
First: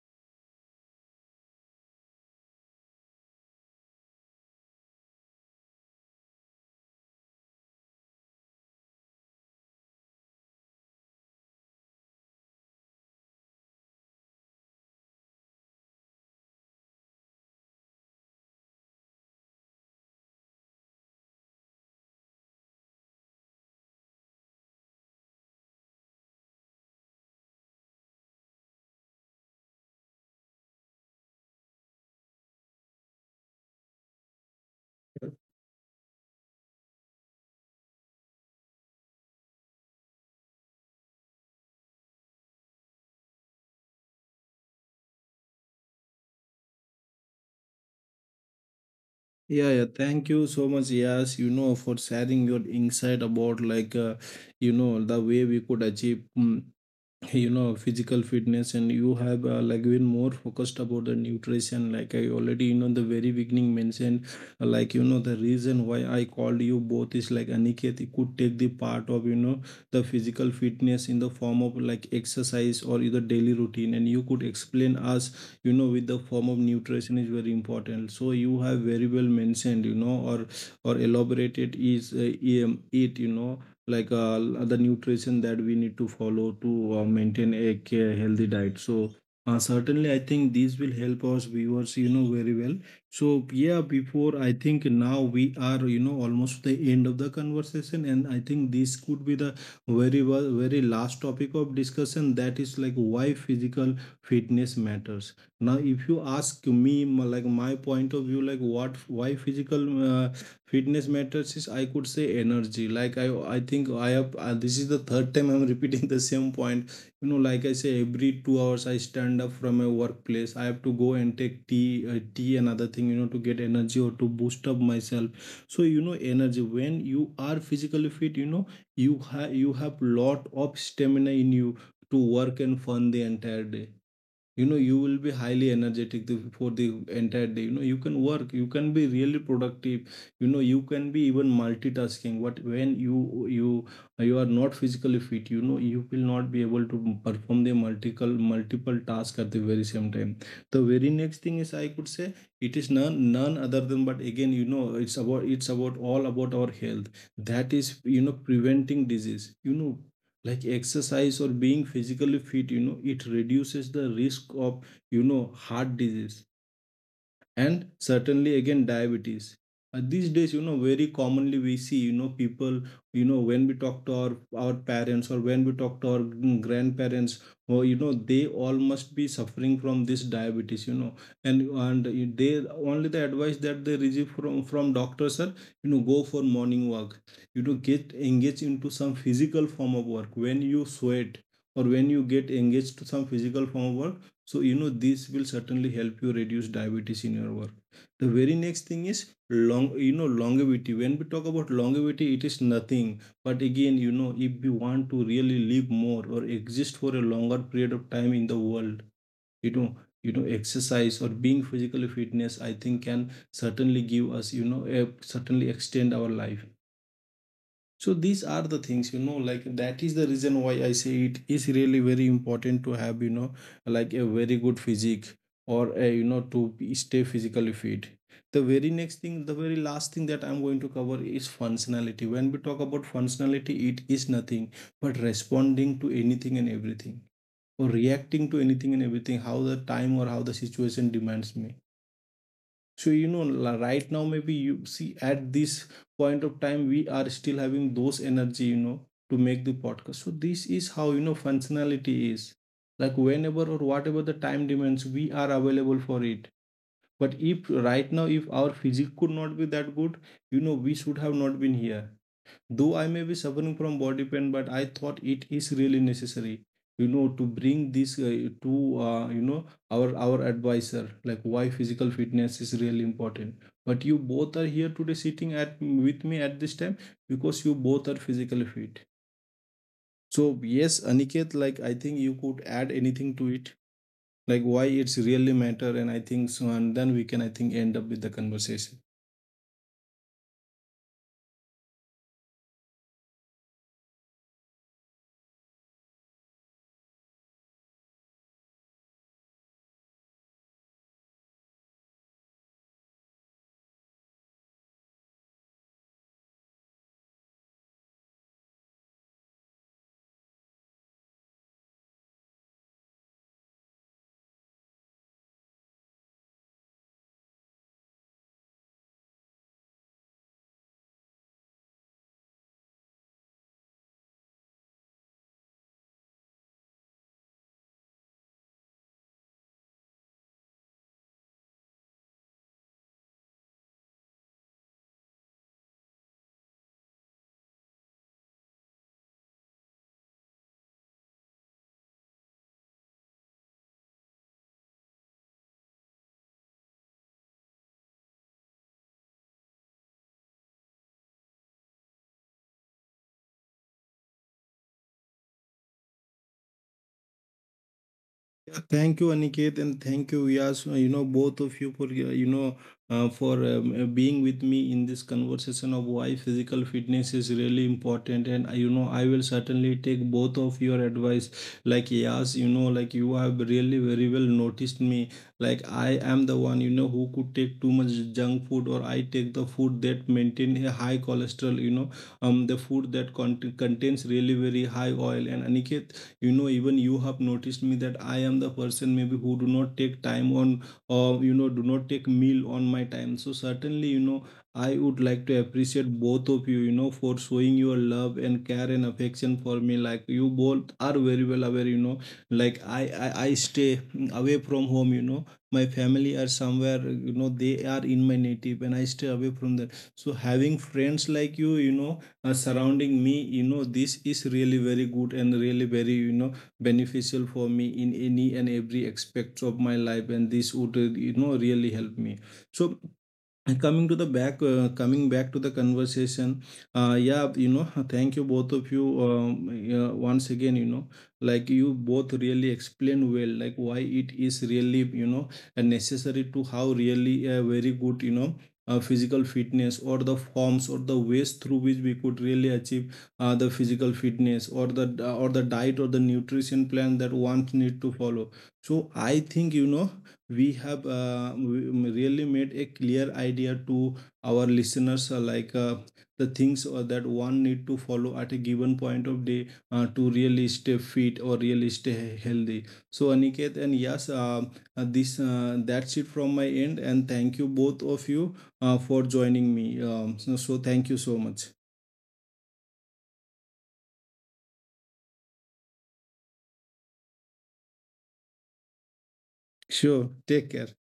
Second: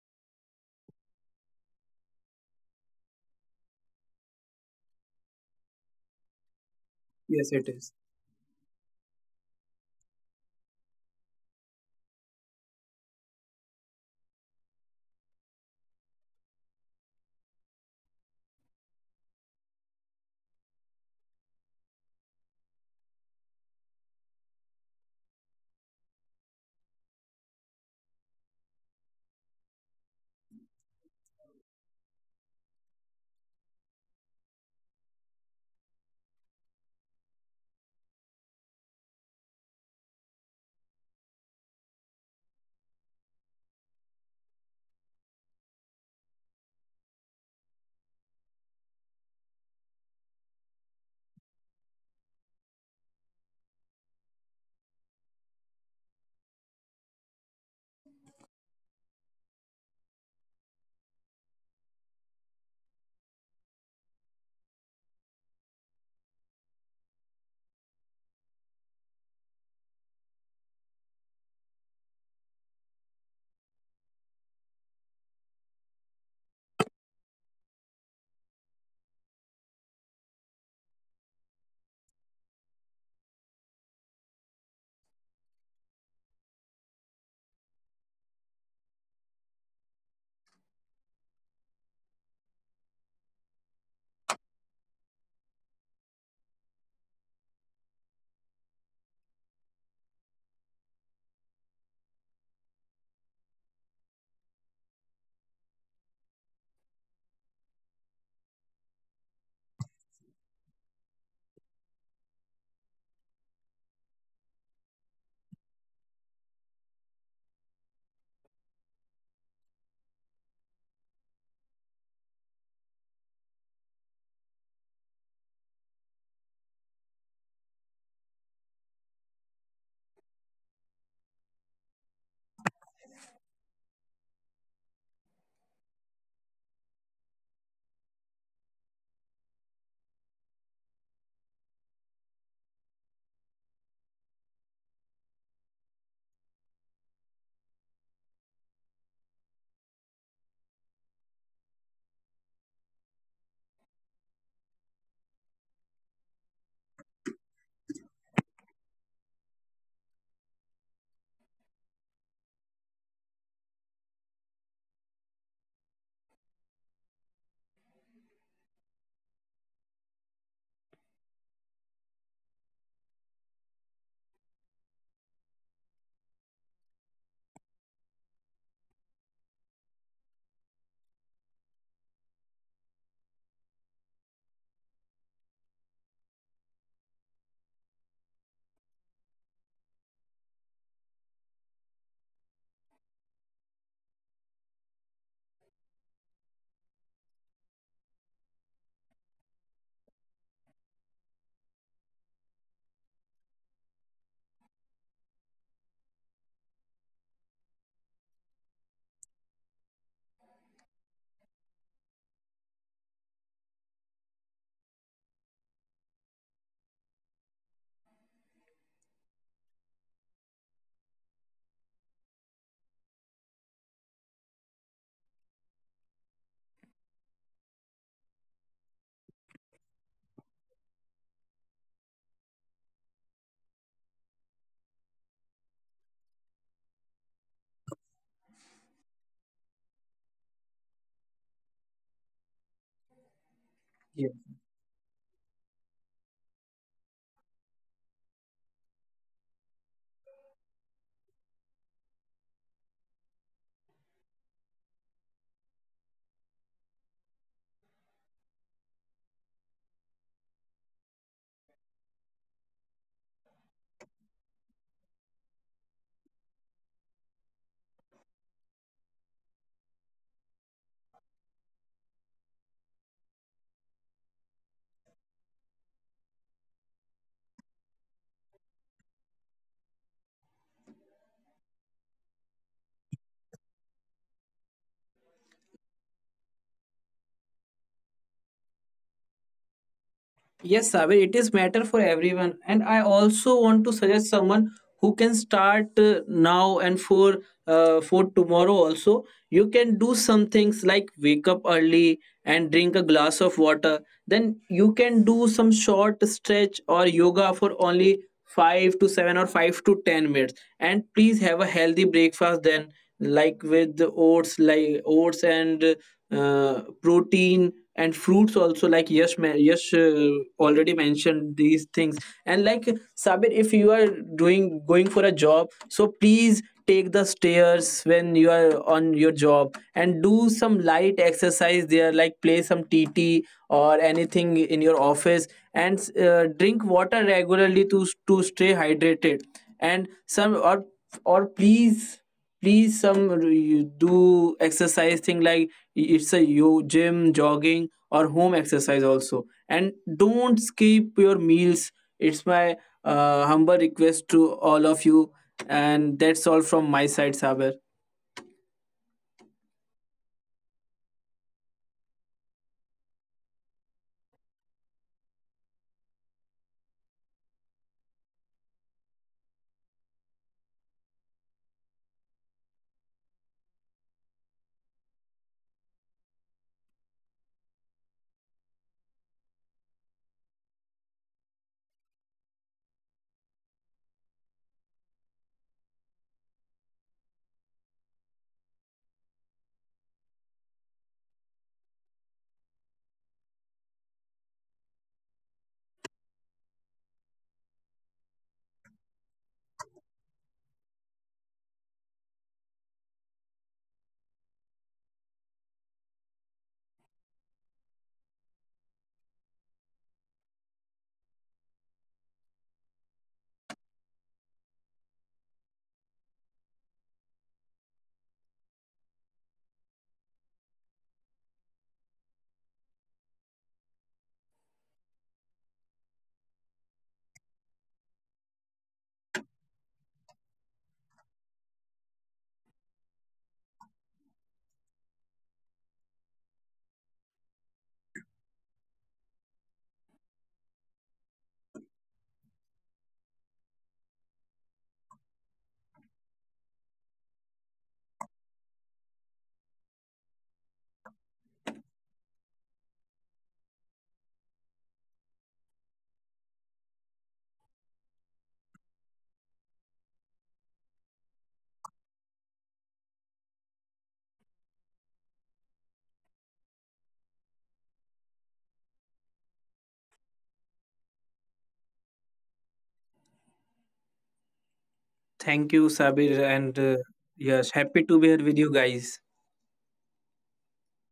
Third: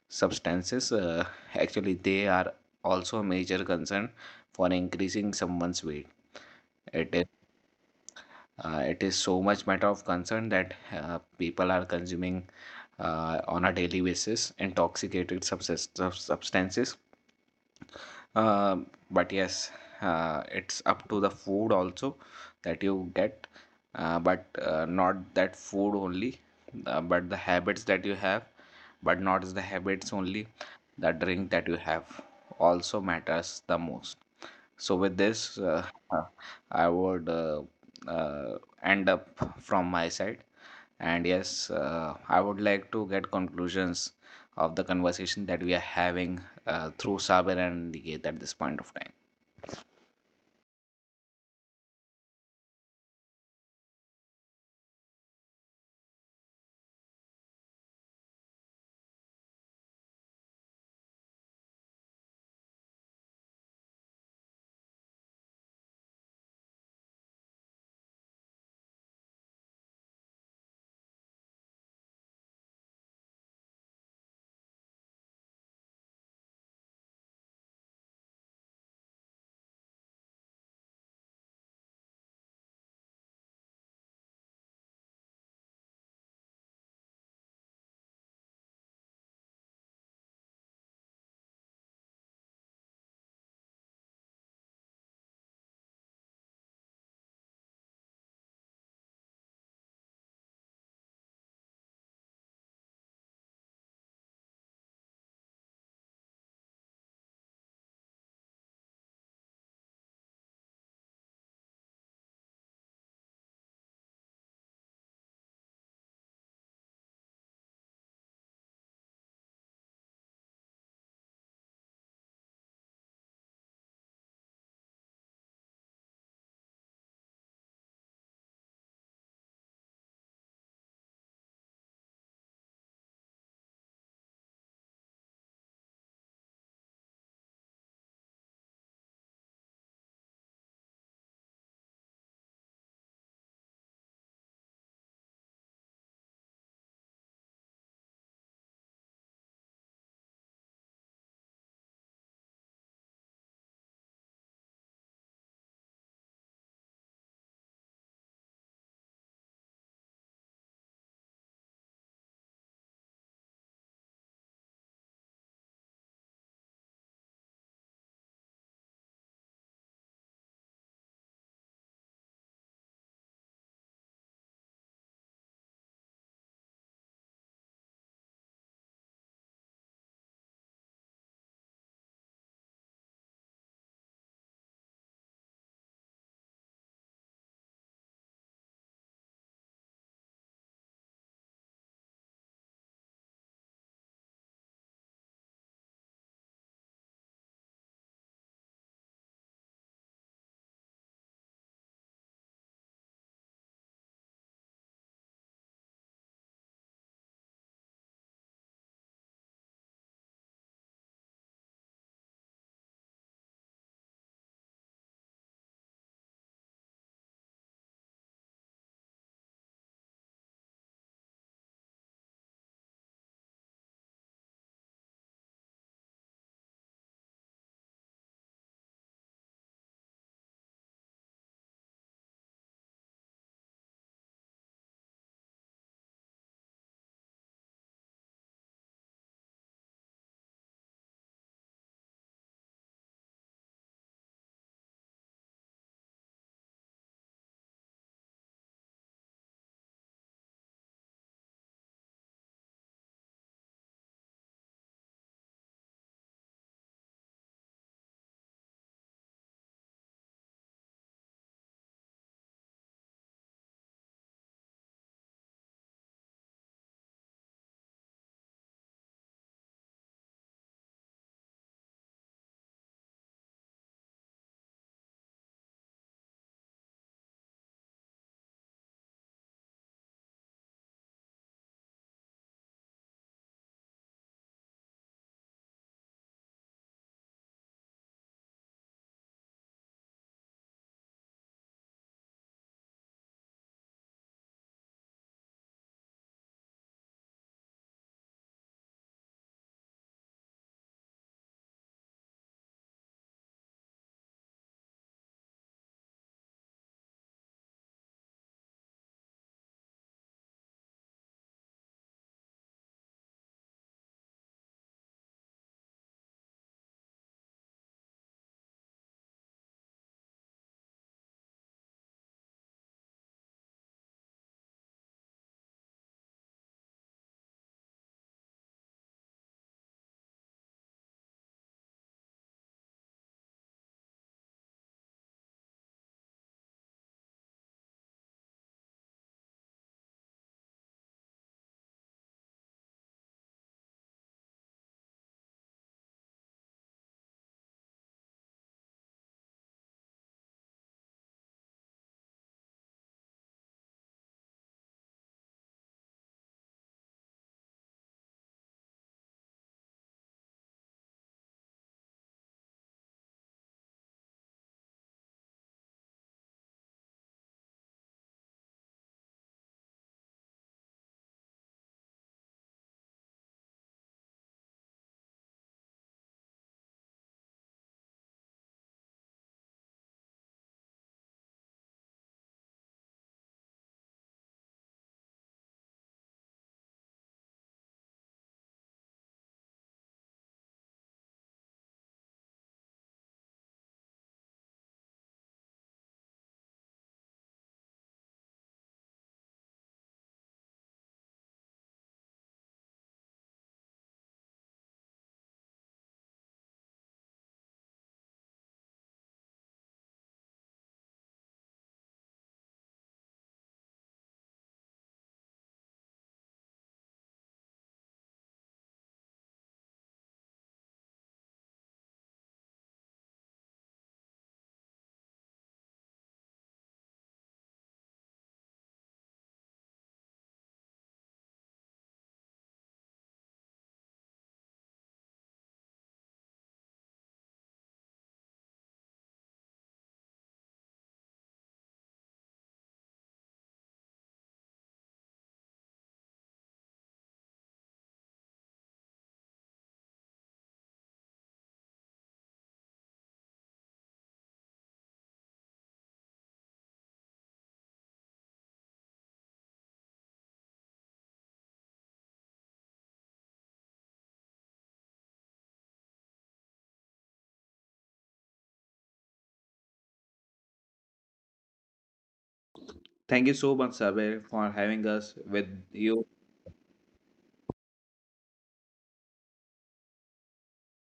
Speaker 2: substances. Uh, actually, they are also a major concern for increasing someone's weight. it is
Speaker 3: Yes, it is.
Speaker 2: uh, it is so much matter of concern that uh, people are consuming uh, on a daily basis intoxicated subsist- substances, uh, but yes, uh, it's up to the food also that you get, uh, but uh, not that food only, uh, but the habits that you have, but not the habits only. The drink that you have also matters the most. So with this, uh, uh, I would uh, uh, end up from my side. And yes, uh, I would like to get conclusions of the conversation that we are having uh, through Saber and Niket at this point of time.
Speaker 1: Yeah, yeah, thank you so much. Yes, you know, for sharing your insight about, like uh, you know, the way we could achieve, mm, you know, physical fitness. And you have uh, like been more focused about the nutrition, like I already, you know, the very beginning mentioned, uh, like, you know, the reason why I called you both is, like, Aniket, you could take the part of, you know, the physical fitness in the form of like exercise or either daily routine. And you could explain us, you know, with the form of nutrition is very important. So you have very well mentioned, you know, or or elaborated is uh, em- it, you know, like uh, the nutrition that we need to follow to uh, maintain a ca- healthy diet. So uh, certainly I think these will help us viewers, you know, very well. So yeah, before, I think now we are, you know, almost the end of the conversation, and I think this could be the very well very last topic of discussion, that is like why physical fitness matters. Now, if you ask me, m- like, my point of view, like what why physical uh, fitness matters is, I could say energy. Like i i think I have, uh, this is the third time I'm repeating the same point. You know, like, I say every two hours I stand up from my workplace. I have to go and take tea, uh, tea and other thing, you know, to get energy or to boost up myself. So you know, energy, when you are physically fit, you know, you have you have lot of stamina in you to work and fun the entire day. You know, you will be highly energetic the- for the entire day. You know, you can work, you can be really productive, you know, you can be even multitasking. What when you you you are not physically fit, you know, you will not be able to perform the multiple multiple tasks at the very same time. The very next thing is, I could say, it is none none other than, but again, you know, it's about it's about all about our health. That is, you know, preventing disease, you know, like exercise or being physically fit, you know, it reduces the risk of, you know, heart disease, and certainly again diabetes. Uh, these days, you know, very commonly we see, you know, people, you know, when we talk to our our parents, or when we talk to our, mm, grandparents, or you know, they all must be suffering from this diabetes. You know, and and you- they, only the advice that they receive from from doctors are, you know, go for morning walk. You know, get engaged into some physical form of work when you sweat, or when you get engaged to some physical form of work. So, you know, this will certainly help you reduce diabetes in your work. The very next thing is long, you know, longevity. When we talk about longevity, it is nothing, but again, you know, if we want to really live more or exist for a longer period of time in the world, you know, you know, exercise or being physically fitness, I think can certainly give us, you know, a, certainly extend our life. So these are the things, you know, like, that is the reason why I say it is really very important to have, you know, like a very good physique, or a, you know, to be- stay physically fit. The very next thing, the very last thing that I'm going to cover is functionality. When we talk about functionality, it is nothing but responding to anything and everything, or reacting to anything and everything, how the time or how the situation demands me. So you know, right now,
Speaker 3: Yes,
Speaker 1: maybe you see, at this point of time, we are still having those energy, you know, to make the podcast. So this is how, you know, functionality is, like whenever or whatever the time demands, we are available for it. But if right now, if our physique could not be that good, you know, we should have not been here. Though I may be suffering from body pain, but I thought it is really necessary, you know, to bring this uh, to uh, you know, our our advisor, like why physical fitness is really important. But you both are here today, sitting at with me at this time because you both are physically fit. So yes, Aniket, like I think you could add anything to it, like why it's really matter, and I think so, and then we can I think end up with the conversation.
Speaker 3: yes, Saber, it is matter for everyone. And I also want to suggest someone who can start uh, now and for uh, for tomorrow also. You can do some things like wake up early and drink a glass of water. Then you can do some short stretch or yoga for only five to seven or five to ten minutes. And please have a healthy breakfast then, like with the oats, like oats and uh, protein and fruits also, like yes yes uh, already mentioned these things. And like, Sabir, if you are doing going for a job, so please take the stairs when you are on your job, and do some light exercise there, like play some TT or anything in your office. And uh, drink water regularly, to to stay hydrated. And some, or or please, please some r- you do exercise thing, like it's a yo gym, jogging, or home exercise also. And don't skip your meals. It's my uh, humble request to all of you, and that's all from my side, Sabir.
Speaker 1: Yeah, thank you, Aniket, and thank you, Vyas. uh, You know, both of you for uh, you know uh, for um, uh, being with me in this conversation of why physical fitness is really important. And uh, you know, I will certainly take both of your advice. Like, Yas, you know, like, you have really very well noticed me. Like, I am the one, you know, who could take too much junk food, or I take the food that maintain a high cholesterol. You know, um, the food that cont- contains really very high oil. And Aniket, you know, even you have noticed me that I am the person maybe who do not take time on, or you know, do not take meal on my time. So certainly, you know, I would like to appreciate both of you, you know, for showing your love and care and affection for me. Like, you both are very well aware, you know, like i i, I stay away from home. You know, my family are somewhere, you know, they are in my native, and I stay away from them. So having friends like you you know, uh, surrounding me, you know, this is really very good and really very, you know, beneficial for me in any and every aspect of my life. And this would, uh, you know, really help me. So, and coming to the back uh, coming back to the conversation, uh, yeah, you know, thank you both of you, um, yeah, once again, you know, like, you both really explained well, like why it is really, you know, uh, necessary to how really a very good, you know, uh, physical fitness, or the forms or the ways through which we could really achieve uh, the physical fitness or the or the diet or the nutrition plan that one need to follow. So I think, you know, we have uh, we- really made a clear idea to our listeners, uh, like uh, the things uh, that one need to follow at a given point of day uh, to really stay fit or really stay he- healthy. So Aniket and yes, uh, uh, this uh, that's it from my end, and thank you both of you uh, for joining me, um, so so thank you so much.
Speaker 2: Thank you so much, Sabir, for having us
Speaker 3: Thank
Speaker 2: with
Speaker 3: you,
Speaker 2: you
Speaker 3: Sabir, and uh, yes, happy to be here with you guys.
Speaker 1: Sure, take care.